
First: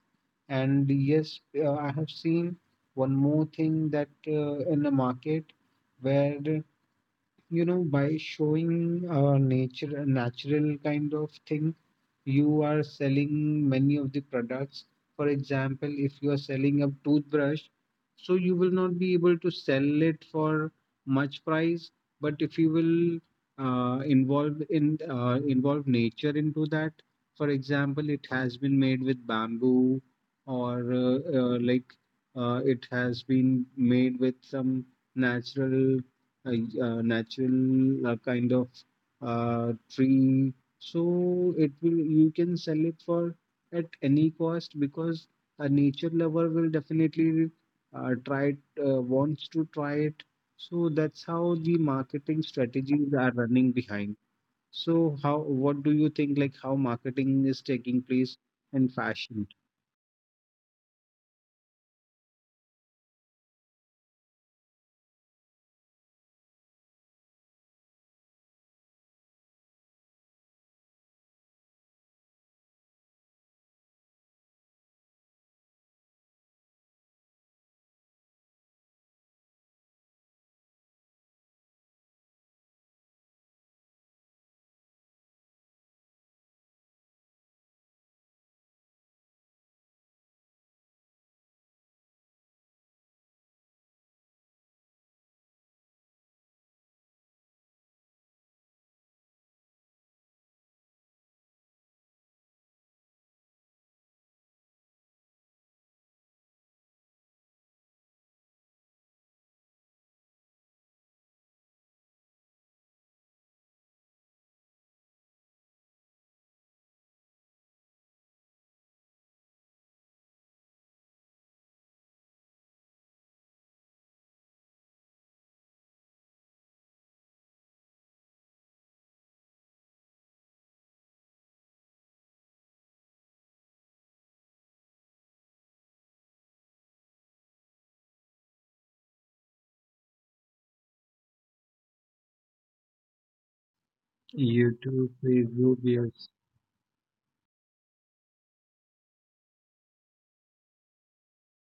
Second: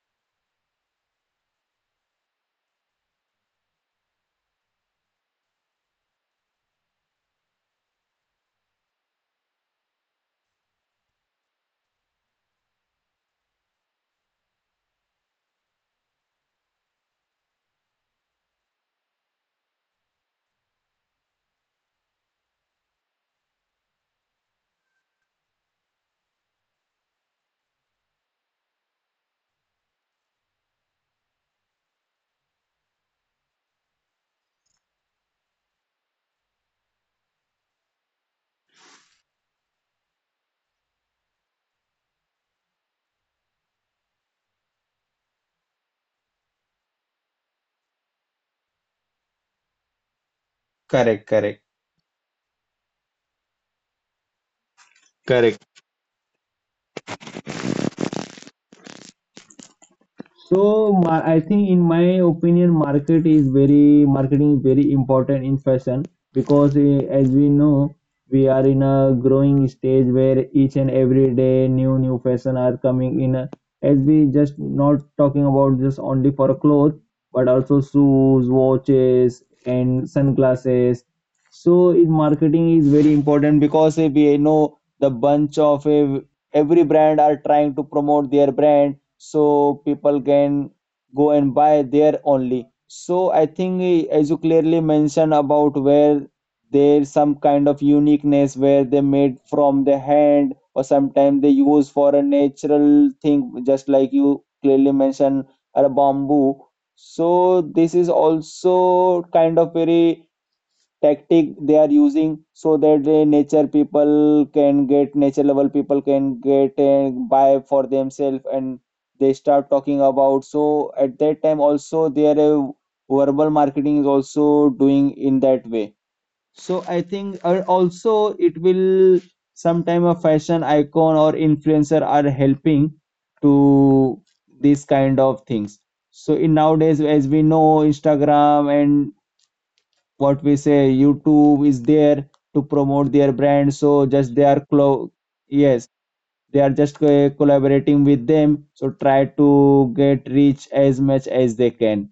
S2: And yes, uh, I have seen one more thing that uh, in the market where you know by showing uh, nature natural kind of thing, you are selling many of the products. For example, if you are selling a toothbrush, so you will not be able to sell it for much price. But if you will uh, involve in uh, involve nature into that, for example, it has been made with bamboo, or uh, uh, like uh, it has been made with some natural uh, y- uh, natural uh, kind of uh, tree, so it will you can sell it for at any cost because a nature lover will definitely uh, try it, uh, wants to try it. So that's how
S1: Correct,
S2: the
S1: correct.
S2: marketing strategies are running behind. So how, what do
S1: Correct.
S2: you think, like how marketing is taking place in fashion?
S1: So ma- I think in my opinion, market is very marketing is very important in fashion because eh, as we know, we are in a growing stage where each and every day new new fashion are coming in. As we just not talking about just only for clothes, but also shoes, watches, and sunglasses. So it, marketing is very important because eh, we know the bunch of eh, every brand are trying to promote their brand so people can go and buy there only. So I think eh, as you clearly mentioned about where there's some kind of uniqueness where they made from the hand, or sometimes they use for a natural thing just like you clearly mentioned a bamboo. So this is also kind of very tactic they are using so that the nature people can get, nature level people can get and buy for themselves, and they start talking about. So at that time also their uh, verbal marketing is also doing in that way. So I think uh, also it will sometime a fashion icon or influencer are helping to these kind of things. So in nowadays, as we know, Instagram and what we say YouTube is there to promote their brand, so just they are clo-
S2: YouTube,
S1: yes,
S2: Facebook,
S1: they are
S2: yes.
S1: just uh, collaborating with them so try to get reach as much as they can.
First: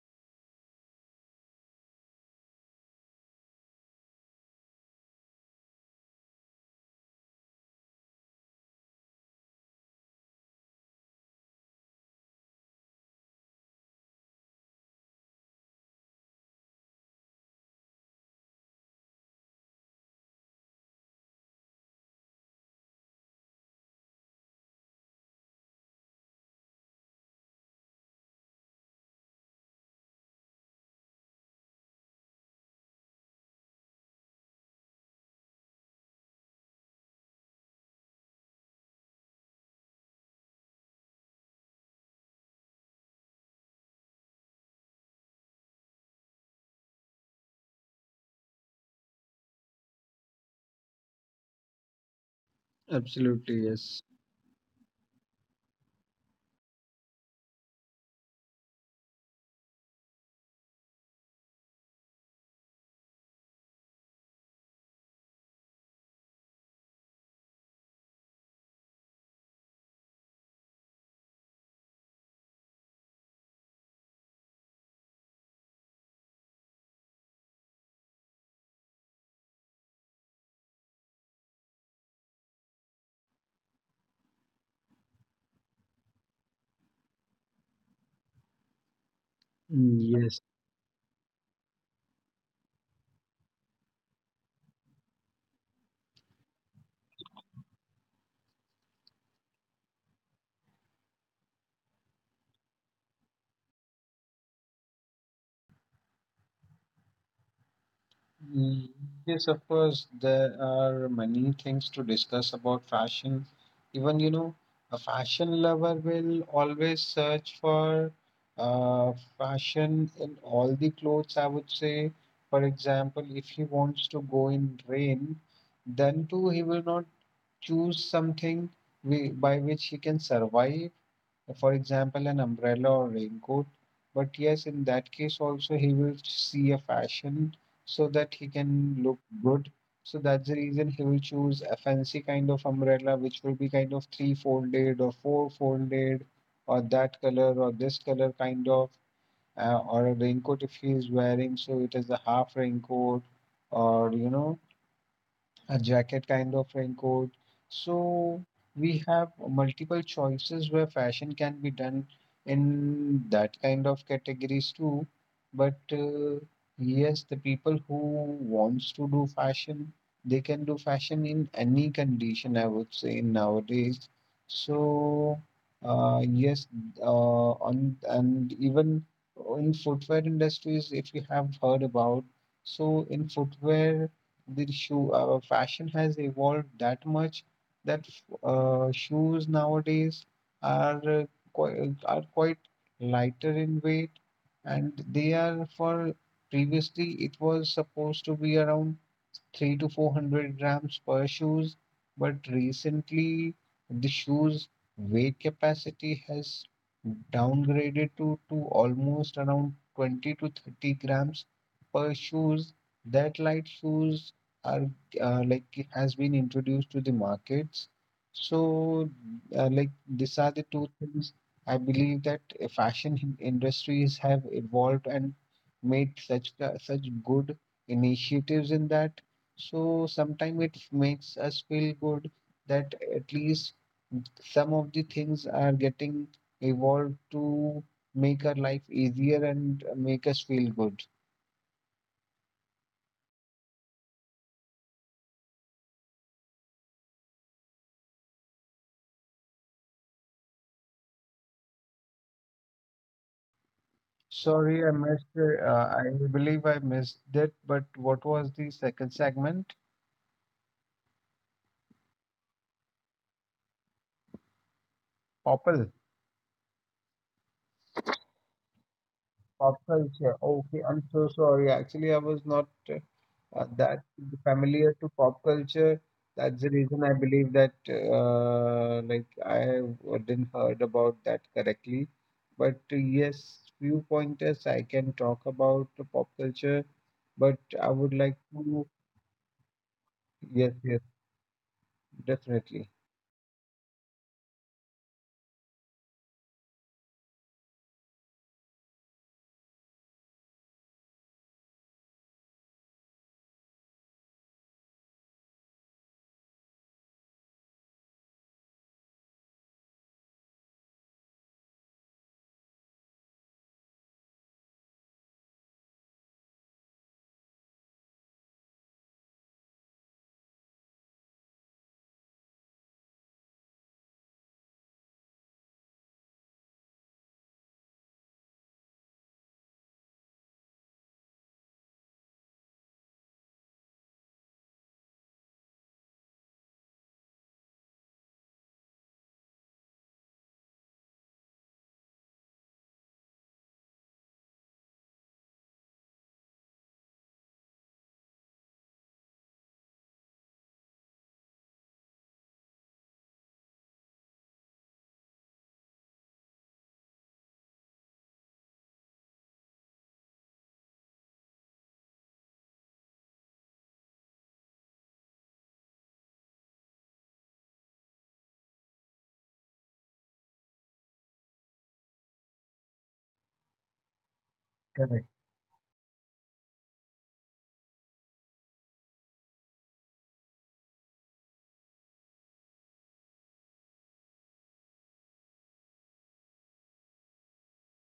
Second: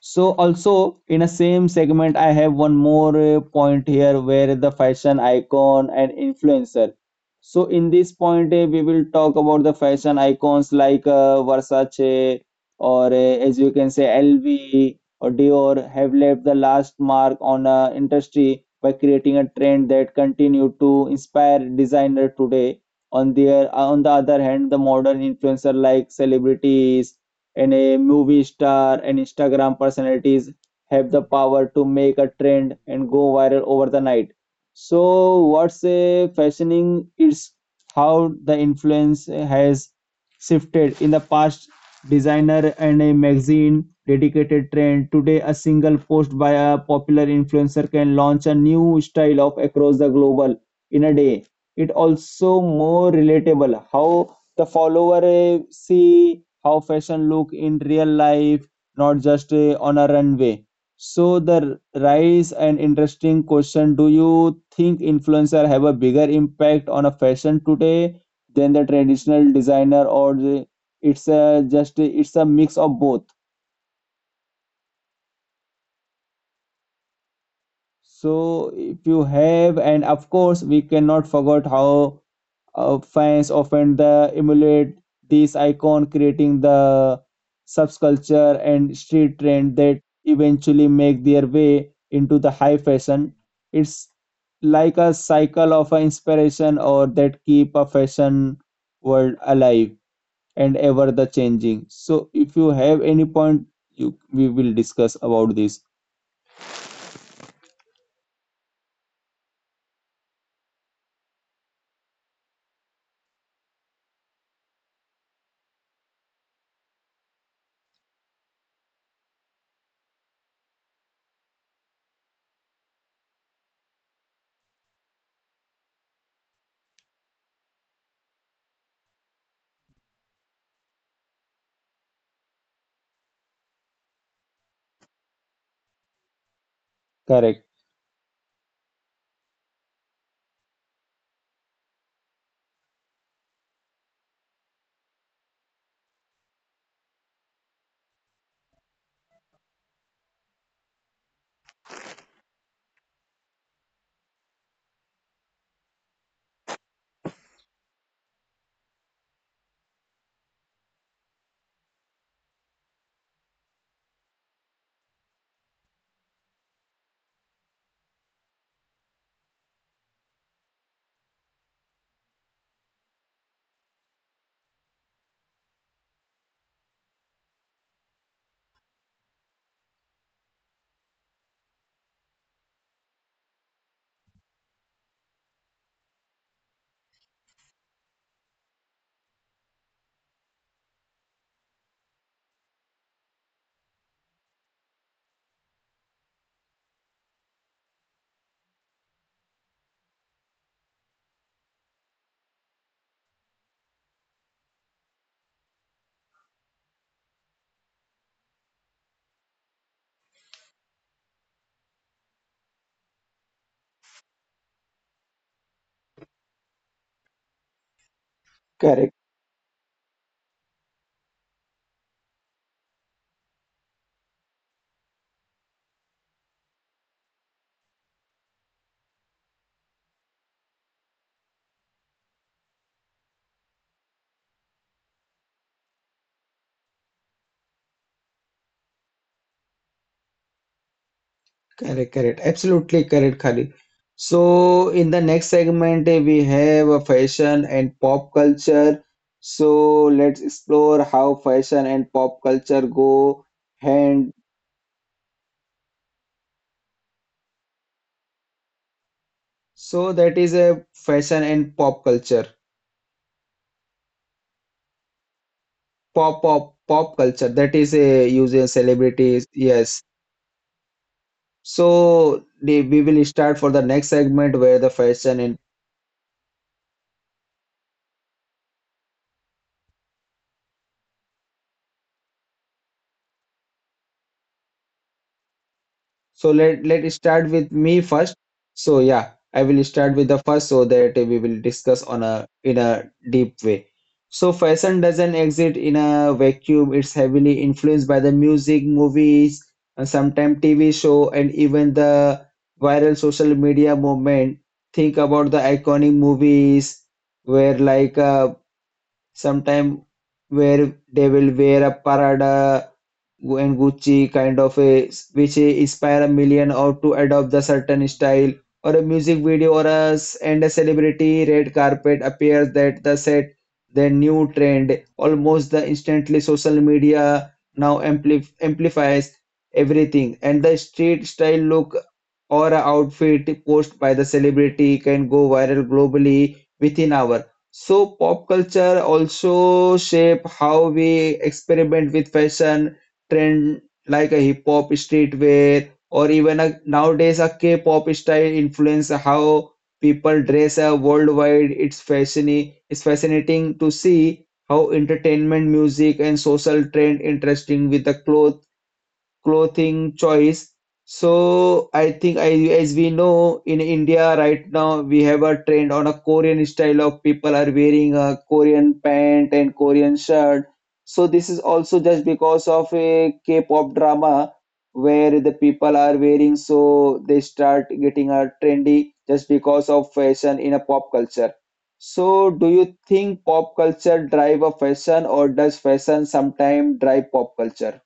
S1: So also in a same segment, I have one more uh, point here where the fashion icon and influencer. So in this point, uh, we will talk about the fashion icons like uh, Versace or uh, as you can say L V or Dior have left the last mark on uh, industry by creating a trend that continue to inspire designer today. On their on the other hand, the modern influencer like celebrities and a movie star and Instagram personalities have the power to make a trend and go viral over the night. So what's a fascinating is how the influence has shifted. In the past, designer and a magazine dedicated trend. Today, a single post by a popular influencer can launch a new style of across the global in a day. It also more
S2: Absolutely,
S1: relatable
S2: yes.
S1: how the follower eh, see how fashion look in real life, not just uh, on a runway. So the rise and interesting question, do you think influencer have a bigger impact on a fashion today than the traditional designer, or the, it's a just eh, it's a mix of both? So if you have, and of course, we cannot forget how uh, fans often the emulate this icon, creating the subculture and street trend
S2: Mm,
S1: that
S2: yes.
S1: eventually make their way into the high fashion. It's like a cycle of a inspiration or that keep a fashion world alive and ever the changing. So if you have any point, you we will discuss about this.
S2: Mm, yes, of course, there are many things to discuss about fashion. Even, you know, a fashion lover will always search for uh, fashion in all the clothes, I would say. For example, if he wants to go in rain, then too he will not choose something we, by which he can survive, for example, an umbrella or raincoat. But yes, in that case, also he will see a fashion
S1: Correct.
S2: so that he can look good. So that's the reason he will choose a fancy kind of umbrella, which will be kind of three folded or four folded, or that color or this color kind of, uh, or a raincoat if he is wearing. So it is a half raincoat, or you know, a jacket kind of raincoat. So we have multiple choices where fashion can be done in that kind of categories too. But uh, yes, the people who wants to do fashion, they can do fashion in any condition, I would say nowadays. So uh, yes, uh, on and even in footwear industries, if you have heard about, so in footwear the shoe our fashion has evolved that much that uh, shoes nowadays are uh, quite, are quite lighter in weight, and they are for, previously it was supposed to be around three to four hundred grams per shoes, but recently the shoes weight capacity has downgraded to, to almost around twenty to thirty grams per shoes. That light shoes are uh, like has been introduced to the markets. So uh, like these are the two things I believe that uh, fashion hin- industries have evolved and made such ca- such good initiatives in that, so sometimes it makes us feel good that at least some of the things are getting evolved to make our life easier and make us feel good.
S1: Correct, correct. Absolutely correct, Khalid. So in the next segment, eh, we have a fashion and pop culture. So let's explore how fashion and pop culture go hand.
S2: Sorry, I missed. Uh, I believe I missed it. But what was the second segment?
S1: So that is a fashion and pop culture.
S2: Popple.
S1: Pop, pop, pop culture. That is a user celebrities.
S2: Pop
S1: Yes.
S2: culture. Okay, I'm so sorry. Actually, I was
S1: So,
S2: not.
S1: the- we
S2: uh,
S1: will start
S2: uh,
S1: for the
S2: that
S1: next
S2: is
S1: segment where the
S2: familiar to
S1: fashion
S2: pop
S1: and,
S2: culture. That's the reason I believe that uh, like I didn't heard about that correctly. But uh, yes, few pointers I can talk about the pop
S1: so let
S2: culture,
S1: let start
S2: but
S1: with
S2: I
S1: me
S2: would
S1: first.
S2: like to.
S1: So yeah, I will start with the first
S2: Yes,
S1: so
S2: yes,
S1: that we will discuss on a in
S2: definitely.
S1: a deep way. So fashion doesn't exist in a vacuum. It's heavily influenced by the music, movies, and sometimes T V show, and even the viral social media movement. Think about the iconic movies where like uh, sometime where they will wear a parada and Gucci kind of a, which inspire a million or to adopt the certain style or a music video or a s- and a celebrity red carpet appears that the set the new trend almost the instantly. Social media now ampli- amplifies everything, and the street style look or a outfit posted by the celebrity can go viral globally within hour. So pop culture also shape how we experiment with fashion trend like a hip hop streetwear or even a, nowadays a K-pop style influence how people dress uh, worldwide. It's fascinating. It's fascinating to see how entertainment, music, and social trend interesting with the clothes clothing choice. So I think I, as we know in India right now we have a trend on a Korean style of people are wearing a Korean pant and Korean shirt. So this is also just because of a K-pop drama
S2: Correct.
S1: where the people are wearing so they start getting a trendy just because of fashion in a pop culture. So do you think pop culture drive a fashion, or does fashion sometimes drive pop culture?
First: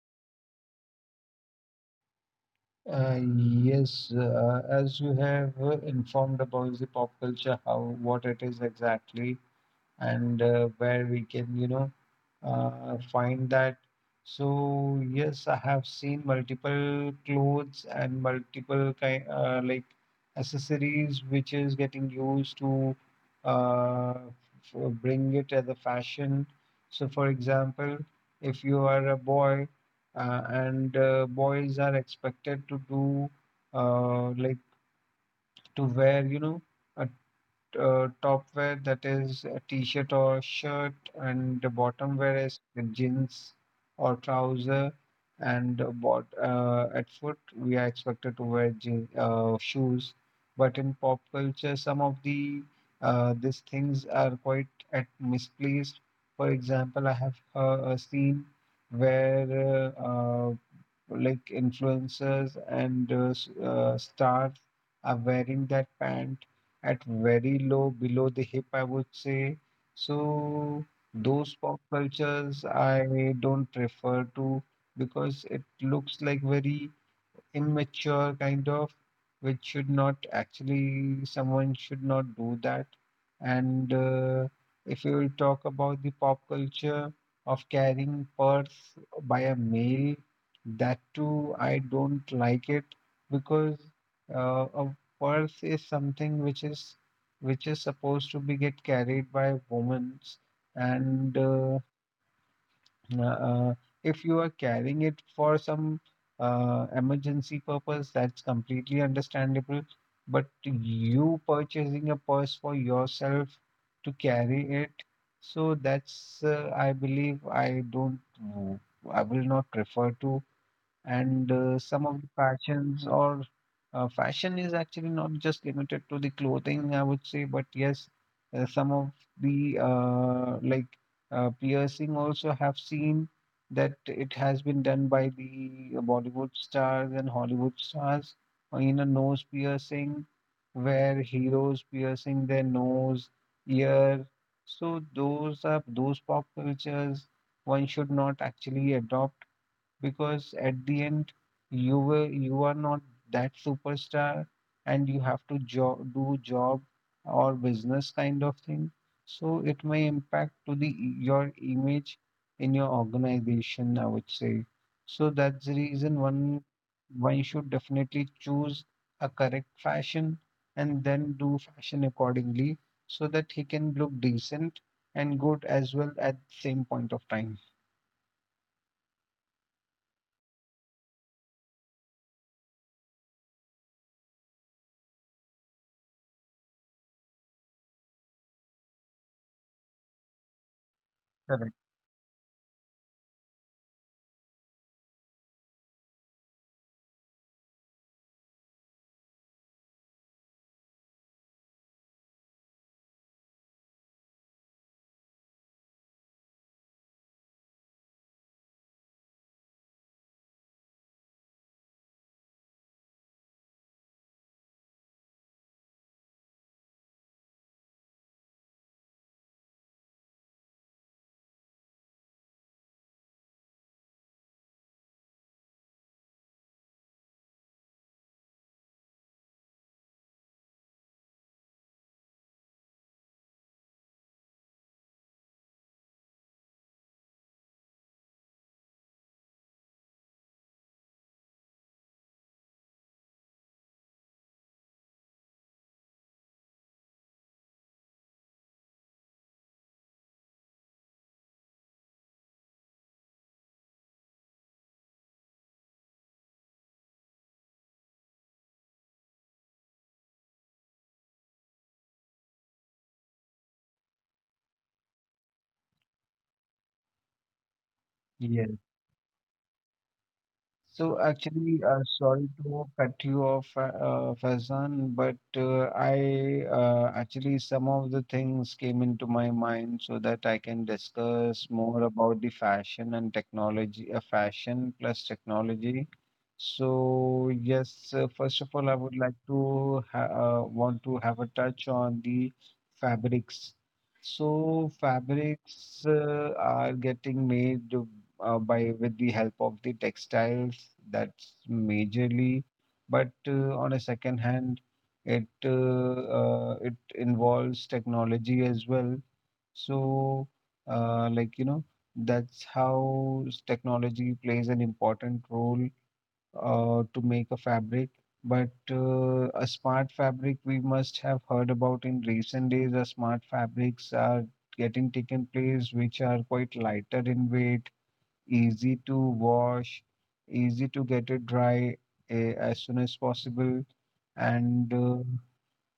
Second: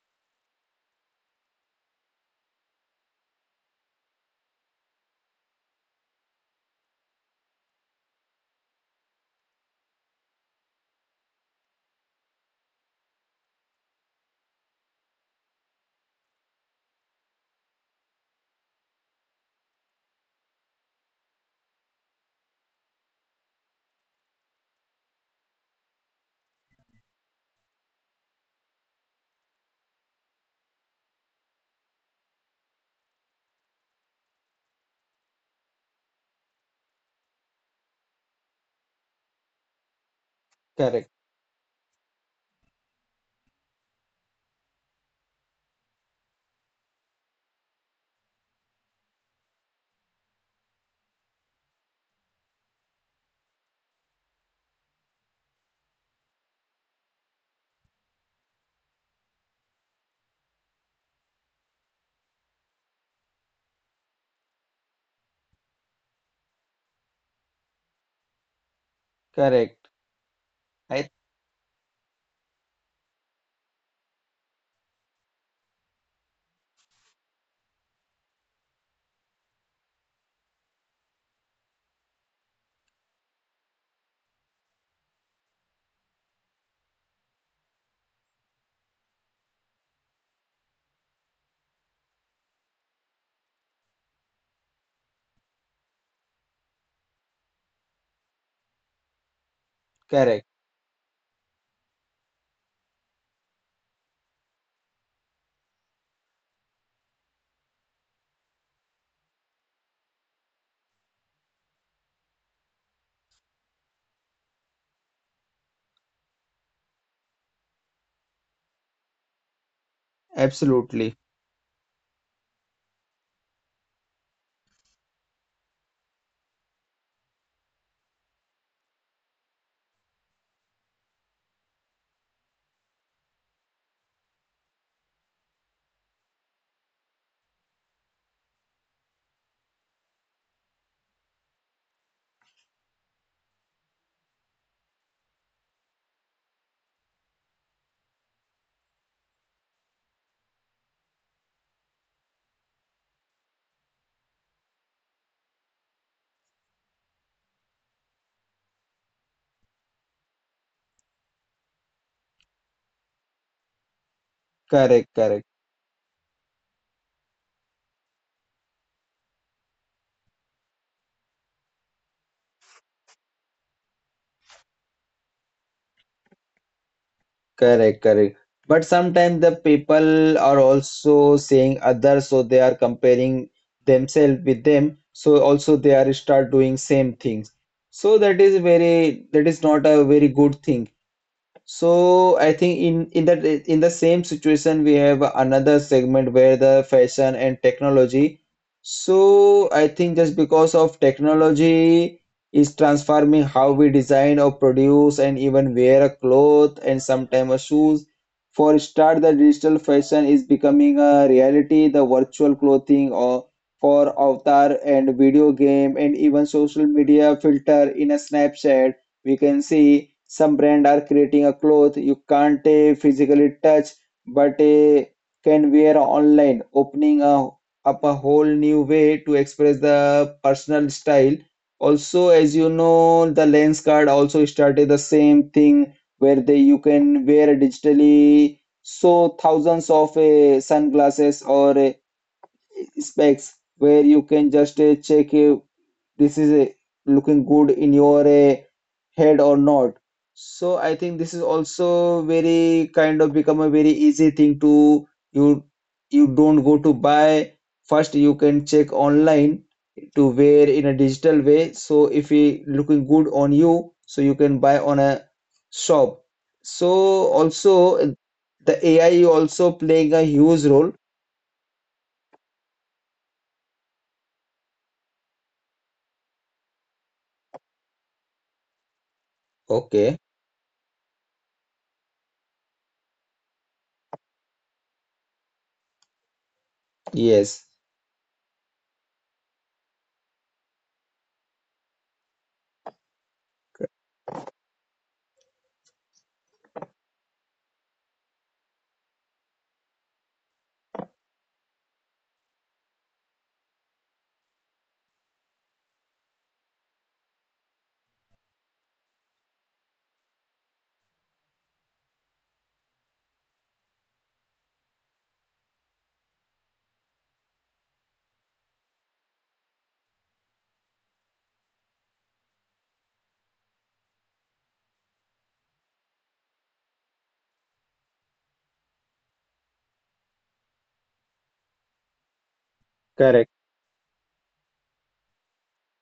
S2: Uh, yes, uh, as you have uh, informed about the pop culture, how what it is exactly, and uh, where we can, you know, uh, find that. So yes, I have seen multiple clothes and multiple kind uh, like accessories which is getting used to uh, f- bring it as a fashion. So for example, if you are a boy uh, and uh, boys are expected to do uh, like to wear, you know, a uh, top wear, that is a t-shirt or shirt,
S1: Correct.
S2: and the bottom wear is the jeans or trouser, and uh, bot uh, at foot we are expected to wear jean, uh, shoes, but in pop culture some of the uh, these things are quite at misplaced. For example, I have uh, seen where uh, uh, like influencers and uh, s- uh, stars are wearing that pant at very low below the hip, I would say.
S1: Correct.
S2: So
S1: I
S2: those pop cultures I don't prefer to because it looks like very immature kind of which should not actually, someone should not do that. And uh, if you will talk about the pop culture of carrying purse by a male, that too I don't like it because uh, a purse is something which is which is supposed to be get carried by women.
S1: correct,
S2: And uh, uh, uh, if you are carrying it for some uh, emergency purpose, that's completely understandable. But you purchasing a purse for yourself to carry it, so that's, uh, I believe, I don't, w- I will not prefer to.
S1: absolutely
S2: And uh, some of the fashions or uh, fashion is actually not just limited to the clothing, I would say, but yes, uh, some of the uh, like uh, piercing also have seen that it has been done by the Bollywood stars and Hollywood stars, uh, in a nose piercing, where heroes piercing their nose, ear. So those are those pop cultures one should not actually adopt because at the end you will you are not that superstar and you have to jo- do job or business kind of thing, so it may impact to the e, your image in your organization, I would say.
S1: correct,
S2: So
S1: correct,
S2: that's the reason one one should definitely choose a correct fashion and then do fashion accordingly so that he can look decent and good as well at the same point of time.
S1: correct, correct. But sometimes the people are also saying others, so they are comparing themselves with them, so also they are start doing same things. So that is very, that is not a very good thing.
S2: Correct.
S1: So I think in in that in the same situation we have another segment where the fashion and technology. So I think just because of technology is transforming how we design or produce and even wear a cloth and sometimes a shoes. For start, the digital fashion is becoming a reality. The virtual clothing or for avatar and video game and even social media filter in a Snapchat, we can see some brand are creating a cloth you can't uh, physically touch, but uh, can wear online, opening a, up a whole new way to express the personal style. Also, as you know, the lens card also started the same thing where they you can wear digitally, so thousands of uh, sunglasses or uh, specs where you can just uh, check uh, this is a, looking good in your uh, head or not. So I think this is also very kind of become a very easy thing to you, you don't go to buy, first you can check online to wear in a digital way, so if it looking good on you, so you can buy on a shop. So also uh,
S2: Yes.
S1: the A I also playing a huge role.
S2: So actually, uh, sorry to cut you off, uh, uh, Faizan, but uh, I uh, actually some of the things came into my mind
S1: Okay.
S2: so that I can discuss more about the fashion and technology, uh, fashion plus technology. So
S1: Yes.
S2: yes, uh, first of all, I would like to ha uh, want to have a touch on the fabrics. So fabrics uh, are getting made uh, by with the help of the textiles. That's majorly, but uh, on a second hand, it uh, uh, it involves technology as well. So uh, like you know, that's how s- technology plays an important role uh, to make a fabric. But uh, a smart fabric, we must have heard about in recent days. Uh, smart fabrics are getting taken place, which are quite lighter in weight, easy to wash, easy to get it dry uh, as soon as
S1: Correct.
S2: possible, and uh,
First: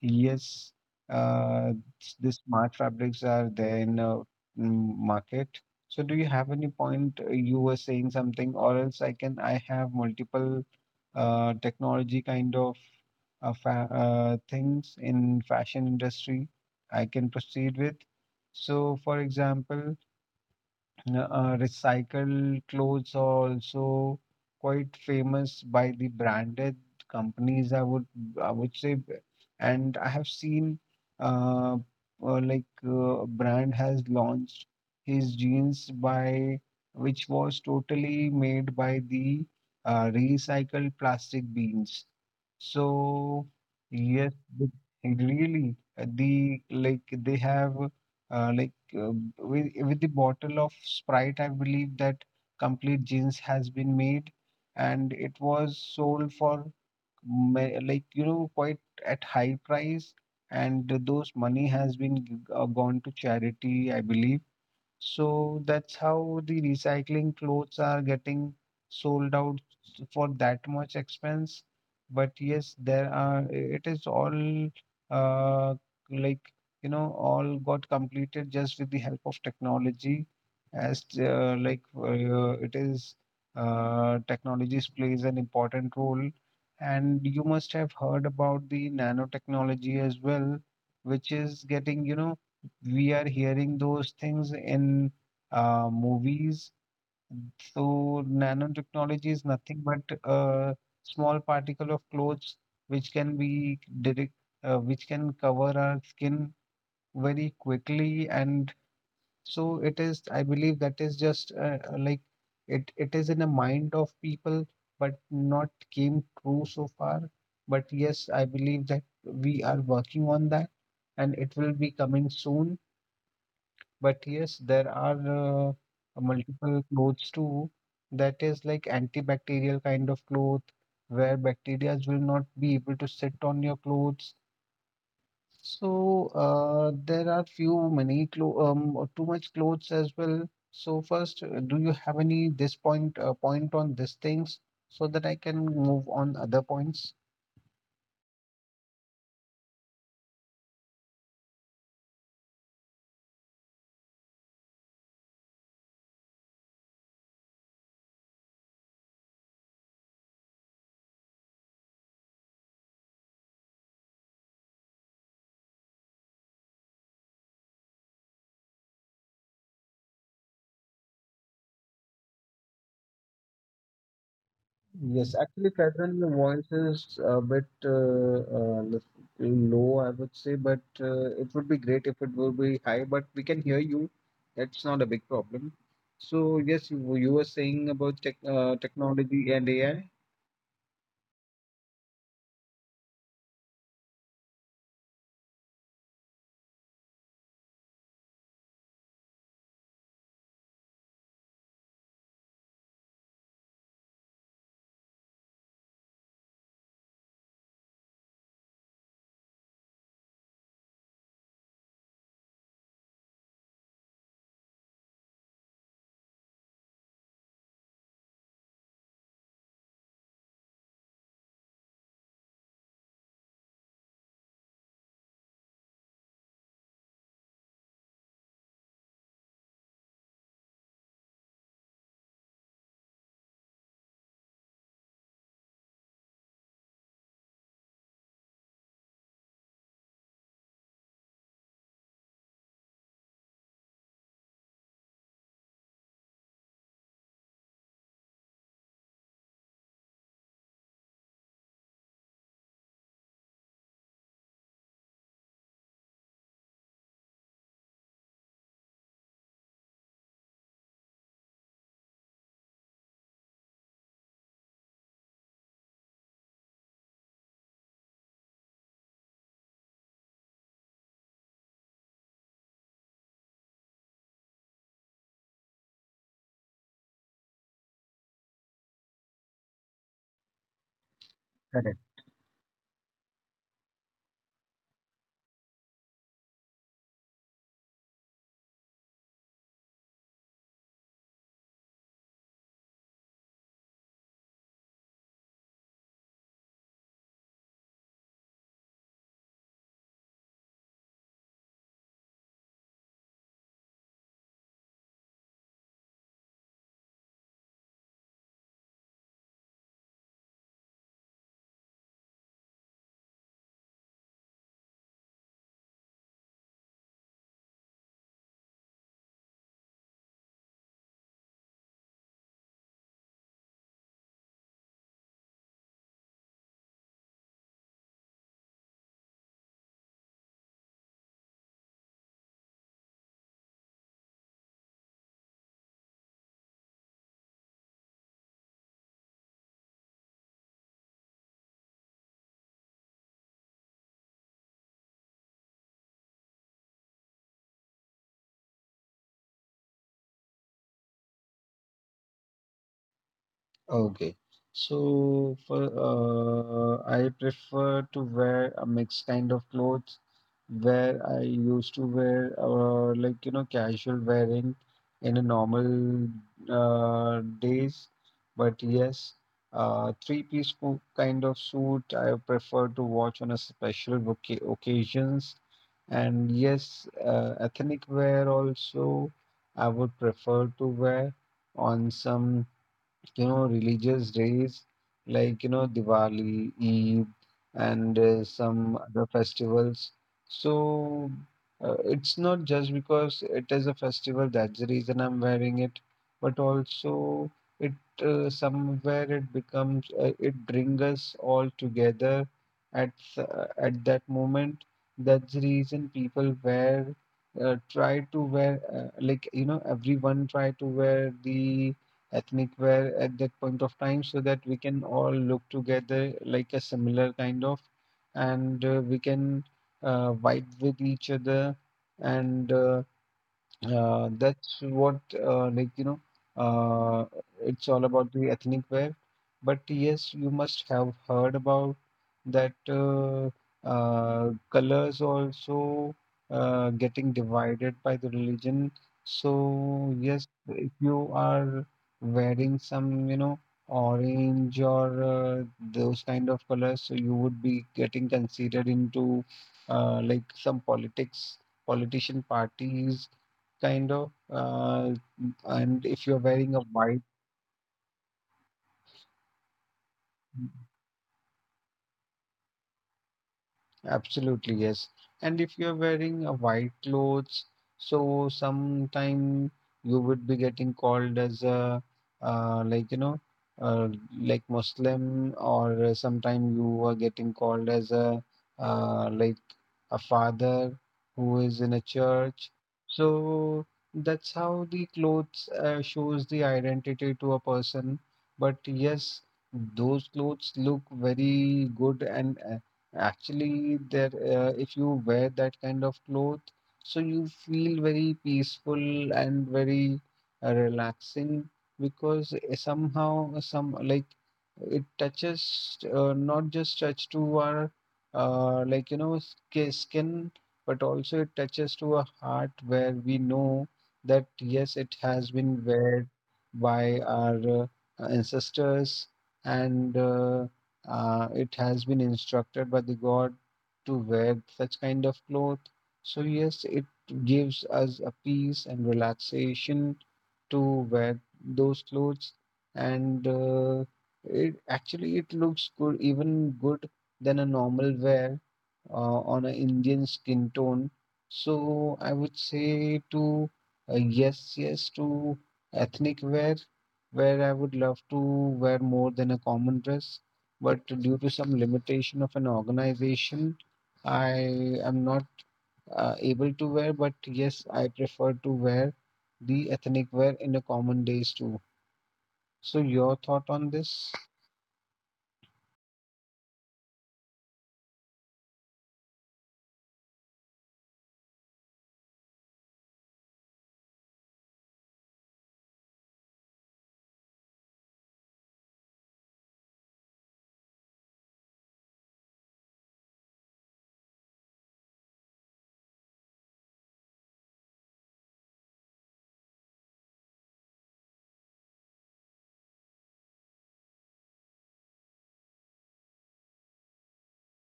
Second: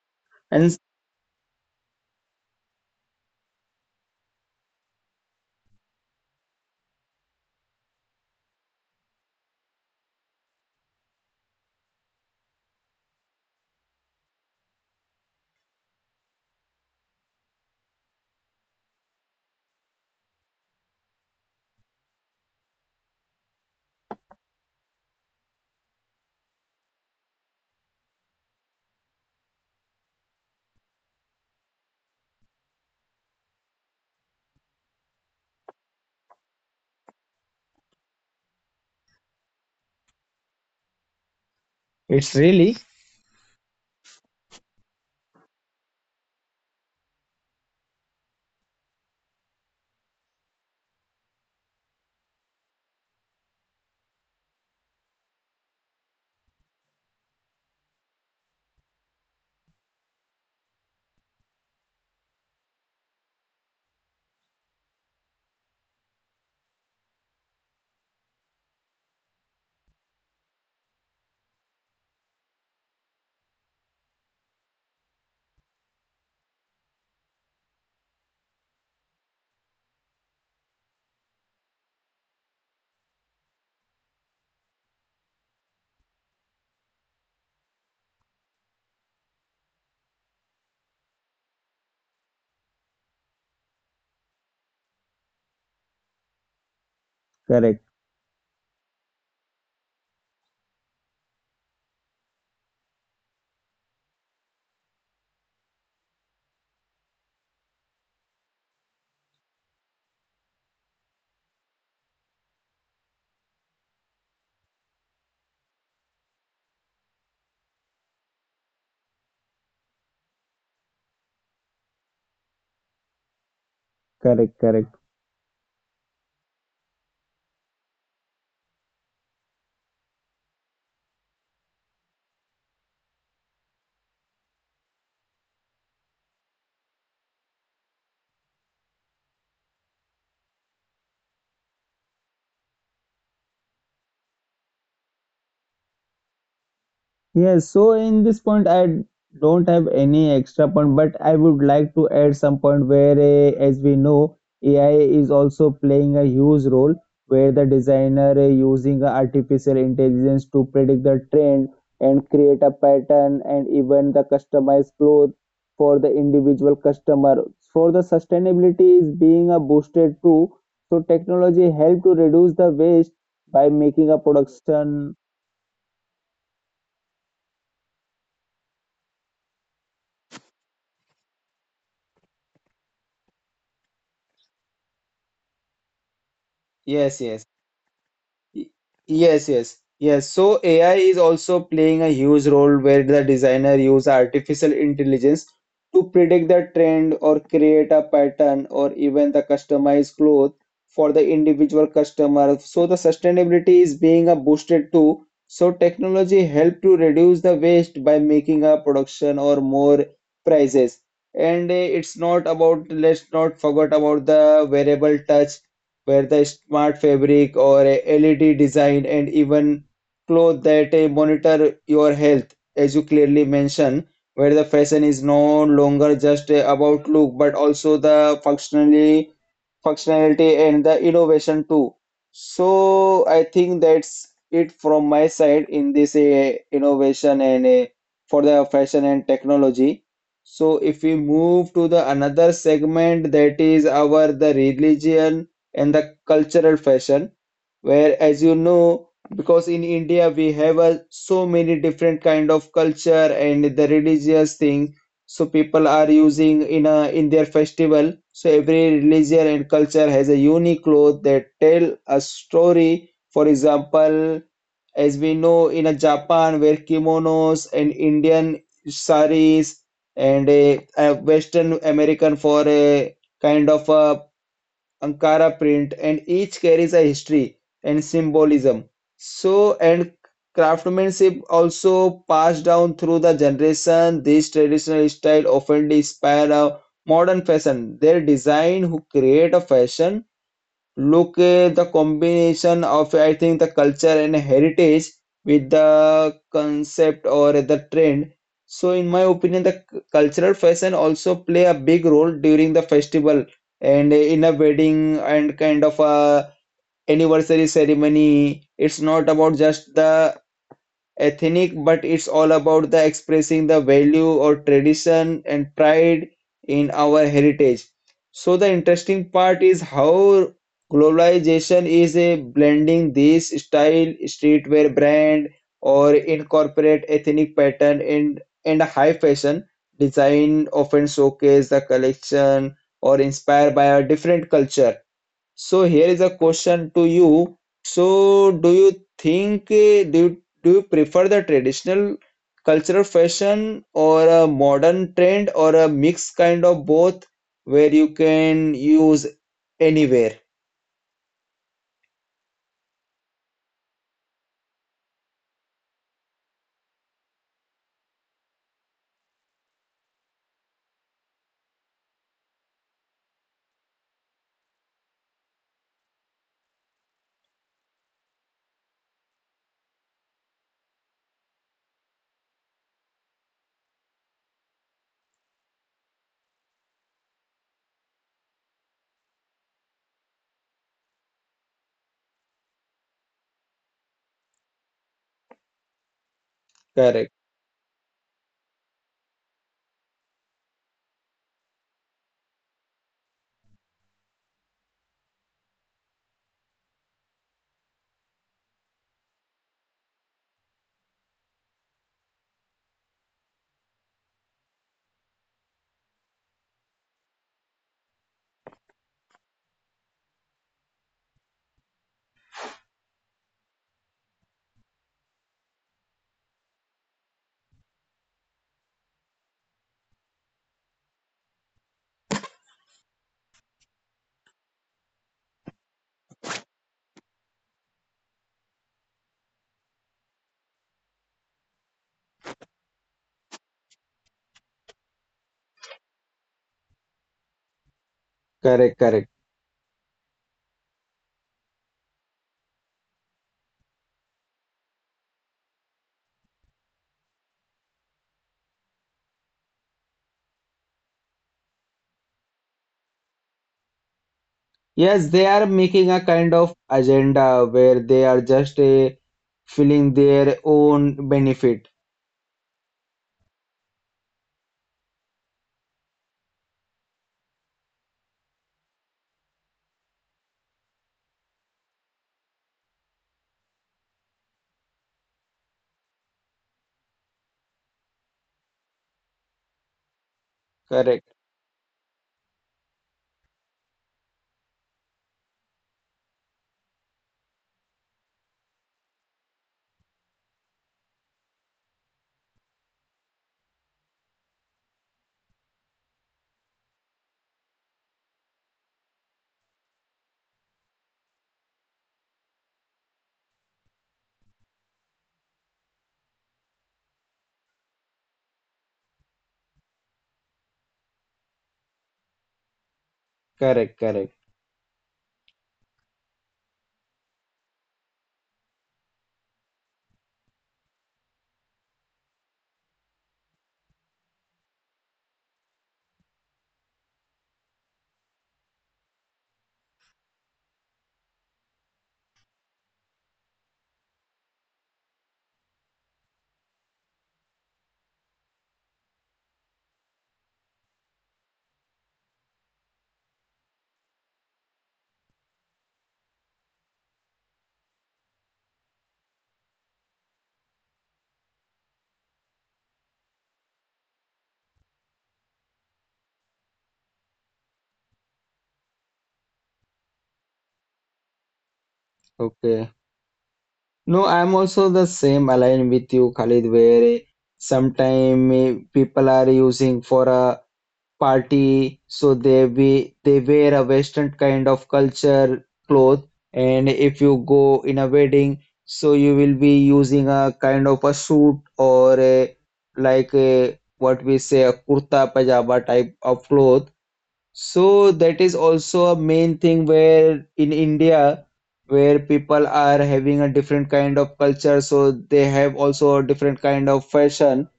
S2: yes,
S1: And
S2: uh, s- the smart fabrics are there in uh, mm, market. So do you have any point, uh, you were saying something, or else I can, I have multiple uh, technology kind of uh, fa uh, things in fashion industry I can proceed with. So for example, uh, recycled clothes are also quite famous by the branded companies, i would i would say b- and I have seen uh, uh like uh, a brand has launched his jeans by which was totally made by the uh, recycled plastic beans.
S1: it's really
S2: So yes, the- really, uh, the like they have uh, like uh, with with the bottle of Sprite, I believe that complete jeans has been made, and it was sold for ma- like you know, quite at high price, and those money has been g- uh, gone to charity, I believe. So that's how the recycling clothes are getting sold out for that much expense. But yes, there are, it is all uh, like, you know, all got completed just with the help of technology. As uh, like uh, it is, uh, technologies plays an important role. And you must have heard about the nanotechnology as well, which is getting, you know, we are hearing those things in uh, movies.
S1: correct,
S2: So nanotechnology is nothing but a small particle of clothes which can be direct, uh, which can cover our skin very quickly. And so it is, I believe that is just uh, uh, like it, it is in the mind of people, but not came true so far. But yes, I believe that we are working on that and it will be coming soon, but
S1: correct,
S2: yes, there
S1: correct.
S2: are uh, multiple clothes too that is like antibacterial kind of cloth where bacteria will not be able to sit on your clothes. So uh, there are few many clo um or too much clothes as well. So first, uh, do you have any this point, uh, point on these things so that I can move on other points?
S1: Yes, so in this point, I don't have any extra point, but I would like to add some point where, eh, as we know, A I is also playing a huge role where the designer eh, using artificial intelligence to predict the trend and create a pattern and even the customized clothes for the individual customer. For the sustainability is being a boosted too. So technology help to reduce the waste by making a production.
S2: Yes, actually, Catherine, your voice is a bit uh, uh, lis- low, I would say, but uh, it would be great if it will be high, but we can hear you. That's not a big problem. So, yes, you,
S1: Yes,
S2: you
S1: yes.
S2: were saying about tech,
S1: Y-
S2: uh,
S1: Yes,
S2: technology and
S1: yes,
S2: A I.
S1: yes. So A I is also playing a huge role where the designer use artificial intelligence to predict the trend or create a pattern or even the customized cloth for the individual customer. So the sustainability is being a boosted too. So technology help to reduce the waste by making a production or more prices. And eh, it's not about, let's not forget about the wearable touch where the smart fabric or a L E D design and even clothes that uh, monitor your health, as you clearly mentioned, where the fashion is no longer just uh, about look but also the functionally functionality and the innovation too. So I think that's it from my side in this uh, innovation and uh, for the fashion and technology. So if we move to the another segment, that is our the religion and the cultural fashion, where as you know, because in India we have a, so many different kind of culture and the religious thing, so people are using in a in their festival. So every religion and culture has a unique cloth that tell a story. For example, as we know in a Japan where kimonos and Indian saris, and a, a Western American for a kind of a Ankara print, and each carries a history and symbolism. So, and craftsmanship
S2: Correct.
S1: also passed down through the generation. This traditional style often inspire a modern fashion. Their design who create a fashion look at the combination of I think the culture and heritage with the concept or the trend. So in my opinion, the c- cultural fashion also play a big role during the festival and in a wedding and kind of a anniversary ceremony. It's not about just the ethnic, but it's all about the expressing the value or tradition and pride in our heritage. So the interesting part is how globalization is a blending this style, streetwear brand, or incorporate ethnic pattern in and high fashion design often showcase the collection or inspired by a different culture, so here is a question to you. So do you think eh, do you, do you prefer the traditional cultural fashion or a modern trend or a mixed kind of both where you can use anywhere?
S2: Okay. So for uh, I prefer to wear a mixed kind of clothes where I used to wear uh, like you know, casual wearing in a normal uh, days. But yes, uh, three-piece co- kind of suit I prefer to watch on a special voca occasions. And yes, uh, ethnic wear also I would prefer to wear on some, you know, religious days, like you know, Diwali, Eid,
S1: Correct,
S2: and uh, some other festivals. So uh, it's not just because it is a festival that's the reason I'm wearing it, but also it uh, somewhere it becomes, uh, it brings us all together at s- uh, at that moment. That's the reason people wear, uh, try to wear, uh, like you know, everyone try to wear the ethnic wear at that point of time so that we can all look together like a similar kind of, and uh, we can uh, vibe with each other, and uh, uh, that's what, uh, like, you know, uh, it's all about the ethnic wear. But yes, you must have heard about that uh, uh, colors also uh, getting divided by the religion.
S1: correct, correct.
S2: So, yes, if you are wearing some, you know, orange or uh, those kind of colors, so you would be getting considered into uh, like some politics, politician parties kind of. Uh,
S1: Yes, they are
S2: and
S1: making a
S2: if you're
S1: kind of
S2: wearing a white —
S1: agenda where they are just uh, feeling their own benefit.
S2: absolutely, yes. And if you're wearing a white clothes, so sometime you would be getting called as a uh, like you know uh, like Muslim, or uh, sometime you are getting called as a uh, like a father
S1: Correct,
S2: who is in a church. So that's how the clothes uh, shows the identity to a person. But yes, those clothes look very good, and uh, actually, there uh, if you wear that kind of cloth, so you feel very peaceful and very uh, relaxing because eh, somehow some like it touches, uh, not just touch to our uh, like you know sk- skin, but also it touches to a heart where we know
S1: correct, correct.
S2: that yes, it has been wear by our uh, ancestors and. Uh, uh, it has been instructed by the god to wear such kind of cloth, so yes, it gives us a peace and relaxation to wear those clothes, and uh, it actually, it looks good even good than a normal wear uh, on an Indian skin tone. So I would say to uh, yes, yes to ethnic wear, where I would love to wear more than a common dress, but due to some limitation of an organization, I am not uh, able to wear, but yes, I prefer to wear the ethnic wear in the common days too.
S1: Okay.
S2: So your thought on
S1: No,
S2: this?
S1: I'm also the same aligned with you, Khalid, where sometimes people are using for a party, so they be they wear a Western kind of culture cloth, and if you go in a wedding, so you will be using a kind of a suit or a like a what we say a kurta pajama type of cloth, so that is also a main thing where in India, where people are having a different kind of culture, so they have also a different kind of fashion,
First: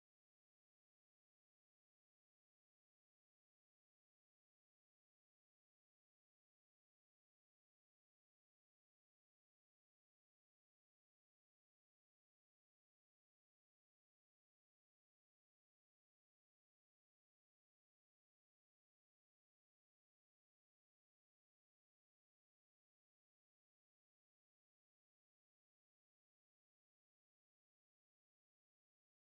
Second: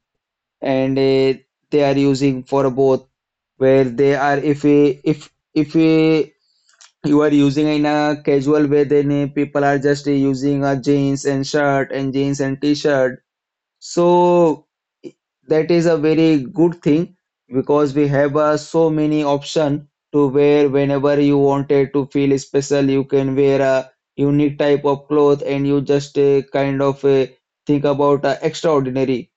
S1: and eh, they are using for both. Where they are, if we, if if we, you are using in a casual way, then eh, people are just eh, using a jeans and shirt and jeans and t-shirt. So that is a very good thing because we have uh, so many option to wear whenever you wanted to feel special. You can wear a unique type of cloth and you just uh, kind of uh, think about uh, extraordinary.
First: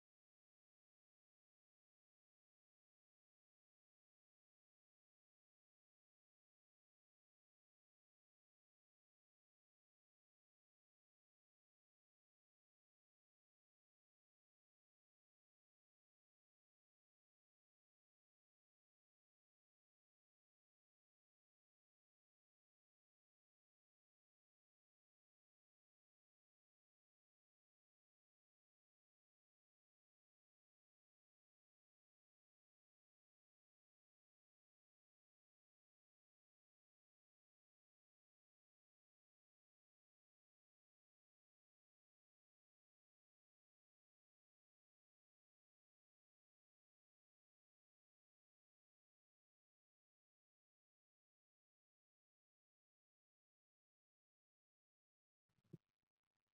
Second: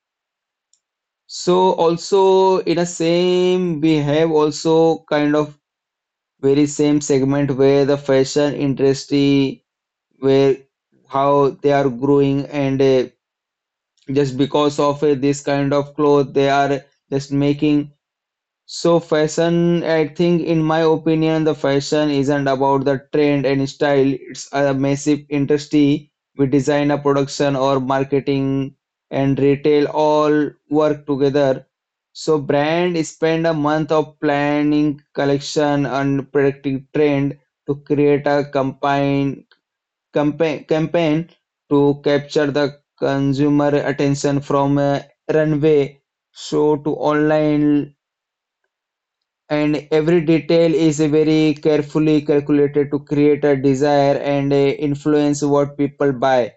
S1: So also in a same we have also kind of very same segment where the fashion industry where how they are growing and uh, just because of uh, this kind of cloth they are just making. So fashion, I think in my opinion the fashion isn't about the trend and style, it's a massive industry. We design a production or marketing and retail all work together, so brand spend a month of planning collection and predicting trend to create a campaign campa- campaign to capture the consumer attention from a runway show to online, and every detail is very carefully calculated to create a desire and uh, influence what people buy.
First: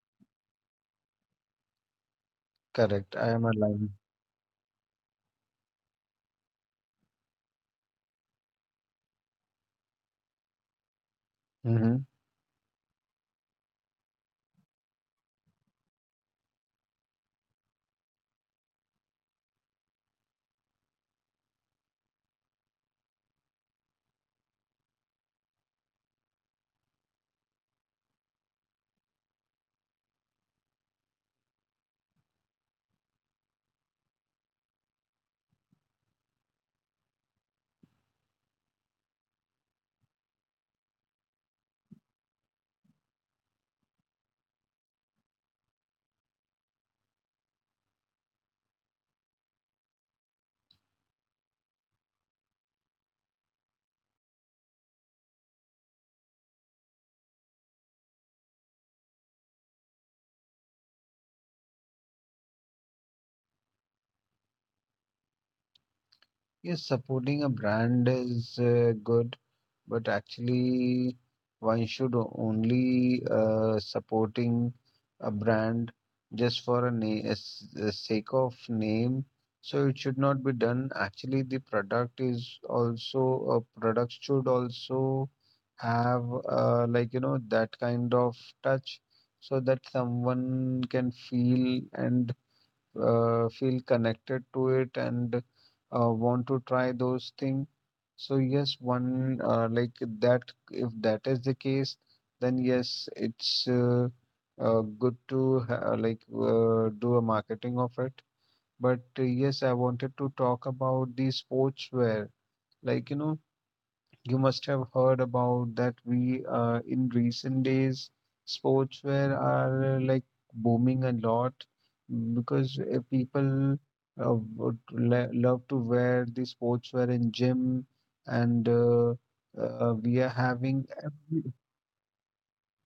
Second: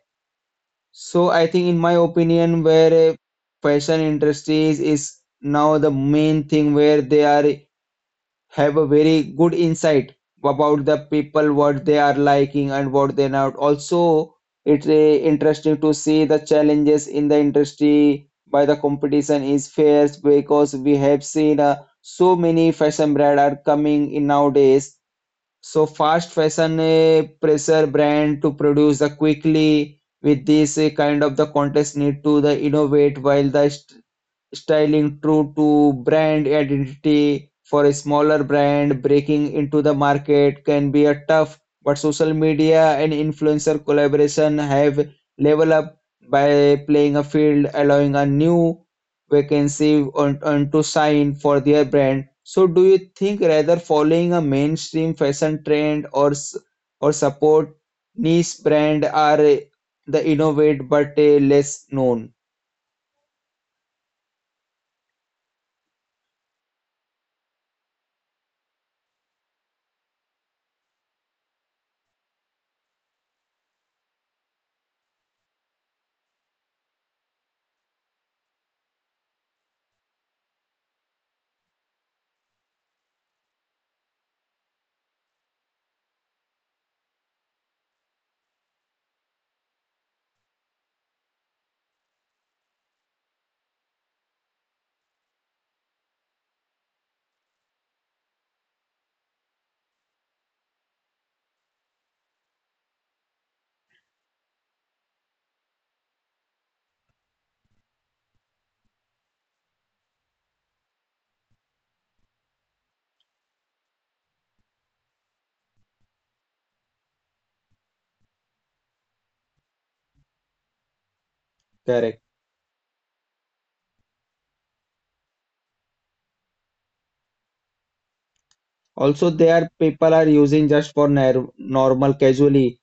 S1: So I think in my opinion where uh,
S2: Correct, I am aligned.
S1: fashion industries is now the main thing where they are have a very good insight about the people what they are liking and what they're not. Also it's a interesting to see the challenges in the industry by the competition is fierce because we have seen uh, so many fashion brand are coming in nowadays. So fast fashion uh, pressure brand to produce uh, quickly with this uh, kind of the contest need to the innovate, while the styling true to brand identity for a smaller brand breaking into the market can be a tough, but social media and influencer collaboration have leveled up by playing a field, allowing a new vacancy on, on to sign for their brand. So, do you think rather following a mainstream fashion trend or s- or support niche brand are uh, the innovate but uh, less known?
S2: Yes, supporting a brand is uh, good, but actually, one should only uh, supporting a brand just for a name, as the sake of name. So it should not be done. Actually, the product is also a product should also have uh, like you know, that kind of touch, so that someone can feel and uh, feel connected to it and uh, want to try those things. So yes, one uh, like that. If that is the case, then yes, it's uh, uh, good to ha like uh, do a marketing of it. But uh, yes, I wanted to talk about the sportswear. Like you know, you must have heard about that we uh, in recent days sportswear are uh, like booming a lot
S1: Correct.
S2: because uh, people uh, would le love to wear the sportswear in gym and uh,
S1: Also, there
S2: uh,
S1: people
S2: we
S1: are
S2: are
S1: using
S2: having
S1: just for
S2: every —
S1: nar- normal casually.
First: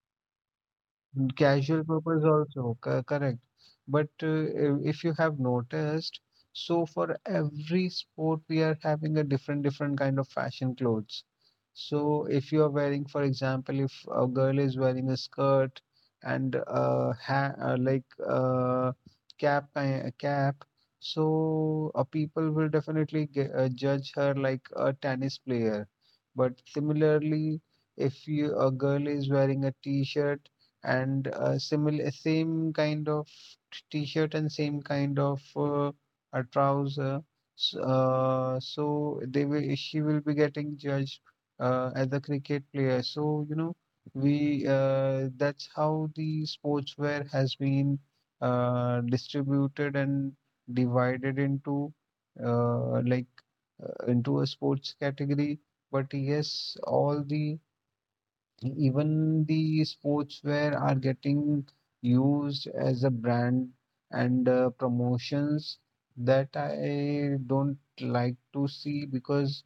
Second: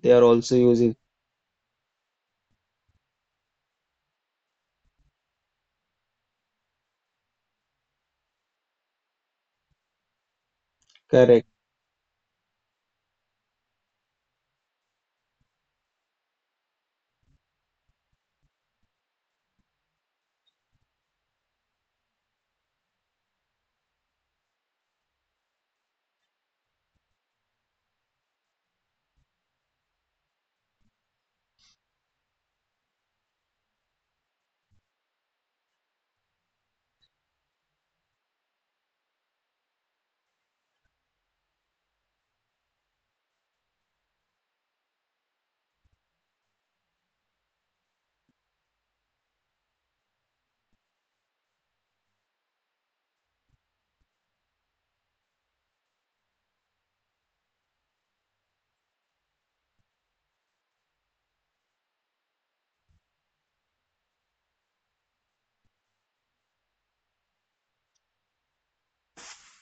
S1: They are also using.
S2: mm, casual purpose also, co- correct. But uh, i- if you have noticed, so for every sport we are having a different different kind of fashion clothes.
S1: Correct.
S2: So if you are wearing, for example, if a girl is wearing a skirt and uh, ha uh, like uh, cap ki- a cap, so uh, people will definitely ge- uh, judge her like a tennis player. But similarly, if you, a girl is wearing a t-shirt and uh, similar same kind of t-shirt and same kind of uh, a trouser. S- Uh, so they will she will be getting judged uh, as a cricket player. So you know, we uh, that's how the sportswear has been uh, distributed and divided into uh, like uh, into a sports category. But yes, all the E-, even the sportswear are getting used as a brand and uh, promotions, that I don't like to see, because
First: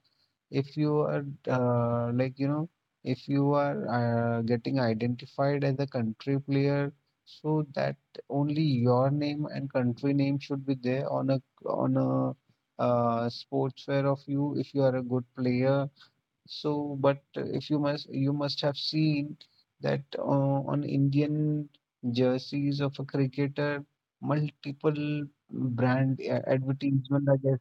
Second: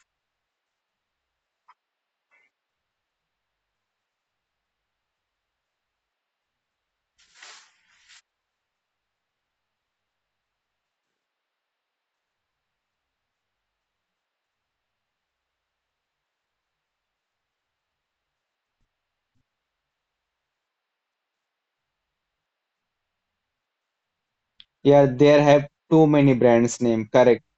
S2: if you are uh, like you know, if you are uh, getting identified as a country player, so that only your name and country name should be there on a on a uh, sportswear of you if you are a good player. So, but uh, if you must, you must have seen that uh, on Indian jerseys of a cricketer,
S1: Yeah,
S2: multiple
S1: there have too
S2: brand
S1: many
S2: uh,
S1: brands name.
S2: advertisement are
S1: Correct.
S2: there.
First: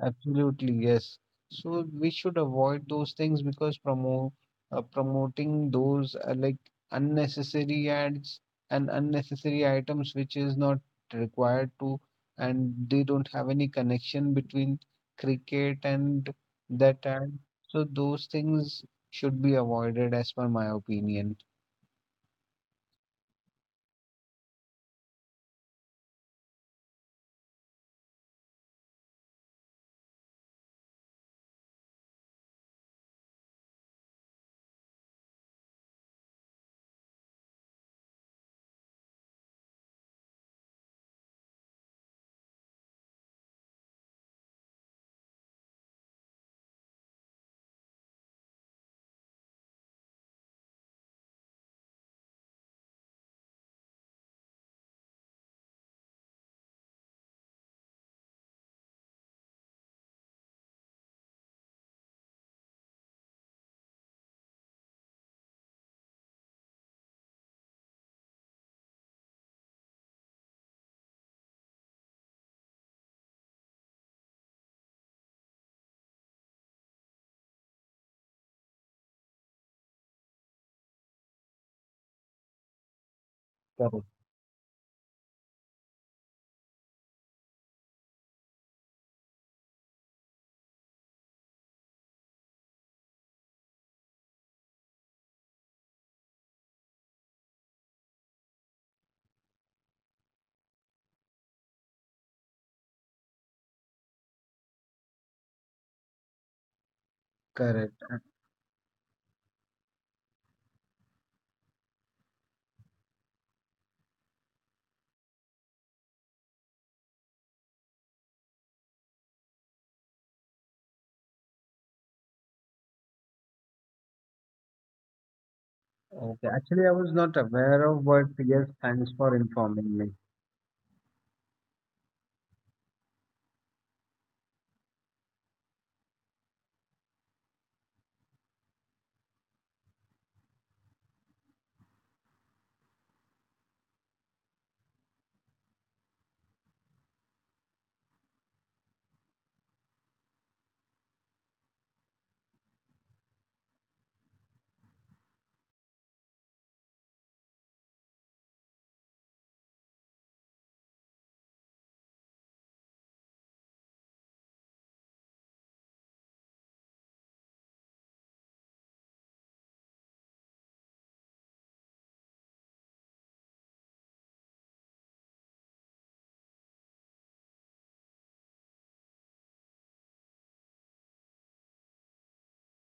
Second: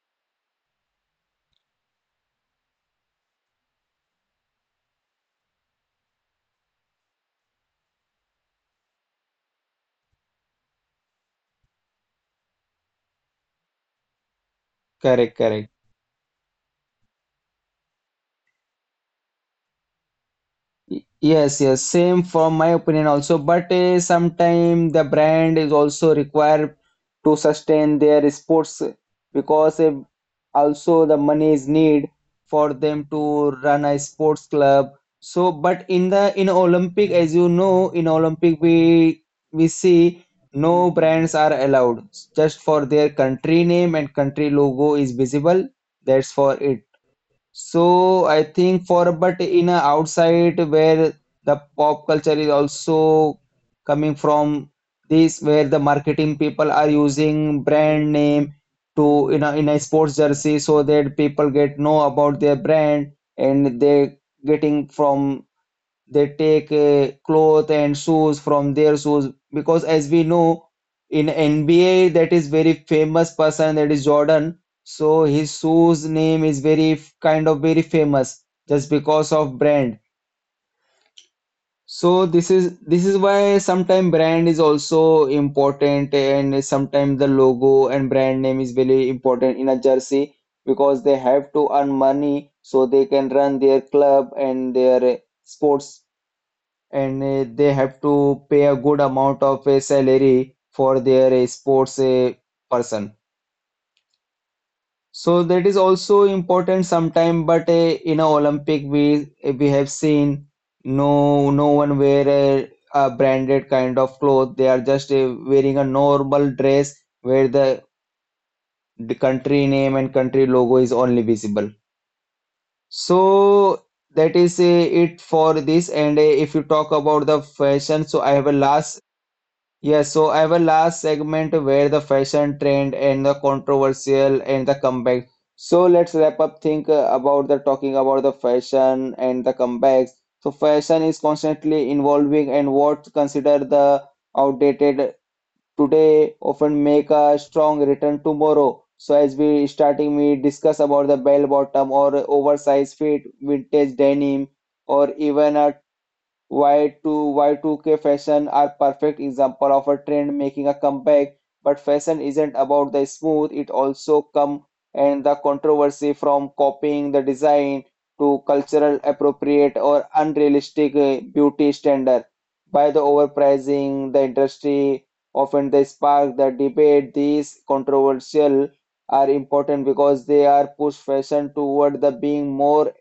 S2: Absolutely, yes. So we should avoid those things because promo uh, promoting those uh, like unnecessary ads and unnecessary items which is not required to, and they don't have any connection between
S1: Correct. Correct.
S2: cricket and that ad. So those things should be avoided as per my
S1: Y-
S2: opinion.
S1: Yes, yes, same from my opinion also. But uh, sometimes the brand is also required to sustain their sports, because uh, also the money is need for them to run a sports club. So, but in the in Olympic, as you know, in Olympic we we see no brands are allowed. Just for their country name and country logo is visible. That's for it. So I think for but in a outside where the pop culture is also coming from this, where the marketing people are using brand name to in a in a sports jersey so that people get know about their brand and they getting from they take uh, clothes and shoes from their shoes, because as we know in N B A that is very famous person that is Jordan, so his shoes name is very f- kind of very famous just because of brand. So this is this is why sometimes
S2: Correct.
S1: brand is also important, and sometimes the logo and brand name is very important in a jersey because they have to earn money so they can run their club and their uh, sports, and uh, they have to pay a good amount of uh, salary for their uh, sports uh, person. So that is also important sometime, but uh,
S2: Correct.
S1: in a
S2: Uh,
S1: Olympic we we have seen no no one wear a, a branded kind of cloth. They are just uh, wearing a normal dress where the, the country name and country logo is only visible. So that is uh, it for this. And uh,
S2: Okay.
S1: if you
S2: Actually,
S1: talk
S2: I was
S1: about
S2: not
S1: the
S2: aware of,
S1: fashion, so
S2: but
S1: I have a
S2: yes,
S1: last.
S2: thanks for informing me.
S1: Yes, so our last segment where the fashion trend and the controversial and the comeback. So let's wrap up think uh, about the talking about the fashion and the comebacks. So fashion is constantly evolving and what's considered the outdated today often make a strong return tomorrow. So as we starting we discuss about the bell bottom or oversized fit, vintage denim or even a Y2, Y two K fashion are perfect example of a trend making a comeback, but fashion isn't about the smooth, it also come and the controversy from copying the design to cultural appropriate or unrealistic uh, beauty standard. By the overpricing, the industry often they spark the debate. These controversial are important because they are push fashion toward the being more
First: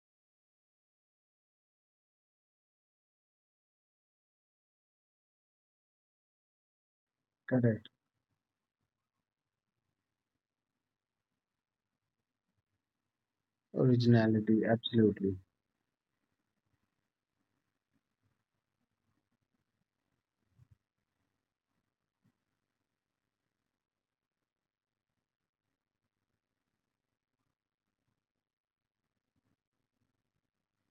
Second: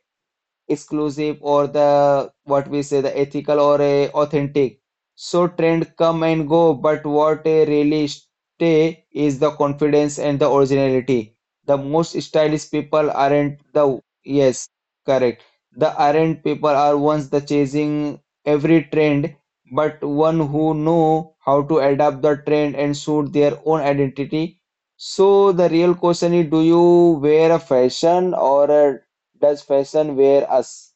S1: exclusive or the what we say the ethical or a authentic. So trend come and go but what a
S2: Correct.
S1: really stay is the confidence and the originality. The most stylish people aren't the
S2: Originality,
S1: yes
S2: absolutely.
S1: correct the aren't people are ones the chasing every trend, but one who know how to adapt the trend and suit their own identity. So the real question is, do you wear a fashion or a does fashion wear us?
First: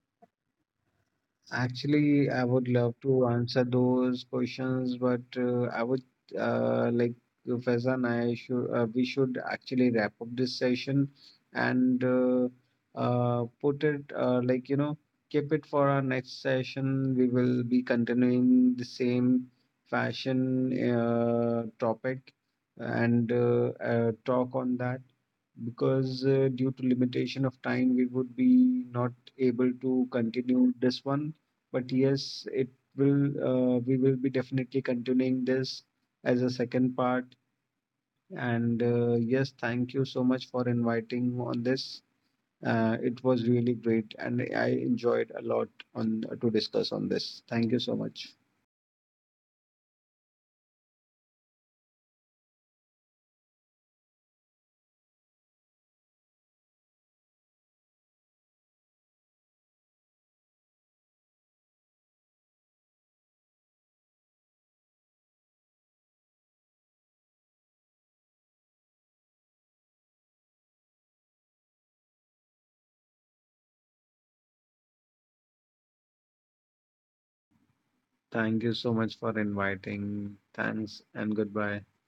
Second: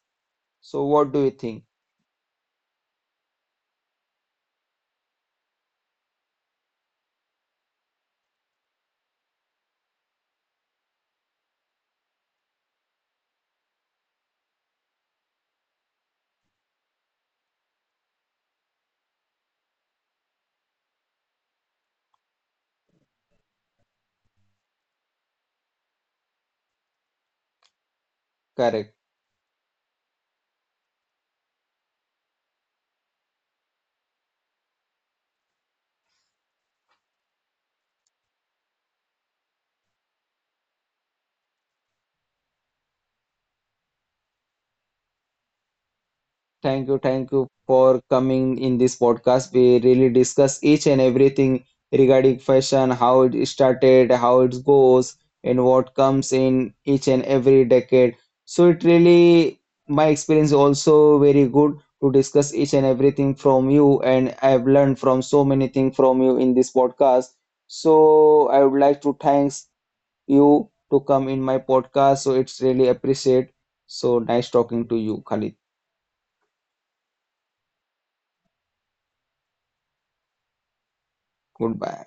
S1: So what do you think?
S2: Actually, I would love to answer those questions, but uh, I would uh, like uh, Faizan, I should, uh, we should actually wrap up this session and uh, uh, put it, uh, like you know keep it for our next session. We will be continuing the same fashion uh, topic and uh, uh, talk on that because uh, due to limitation of time we would be
S1: Correct.
S2: not able to continue this one, but yes, it will, uh, we will be definitely continuing this as a second part, and uh, yes, thank you so much for inviting on this. uh, it was really great and I enjoyed a lot on to
S1: Thank
S2: discuss
S1: you,
S2: on
S1: thank
S2: this.
S1: you
S2: Thank you so
S1: for
S2: much.
S1: coming in this podcast. We really discuss each and everything regarding fashion, how it started, how it goes, and what comes in each and every decade. So it really my experience also very good to discuss each and everything from you, and I've learned from so many things from you in this podcast. So I would like to thanks you to come in my podcast. So it's really appreciate. So nice talking to you, Khalid.
S2: Thank you so much for inviting. Thanks and goodbye.
S1: Goodbye.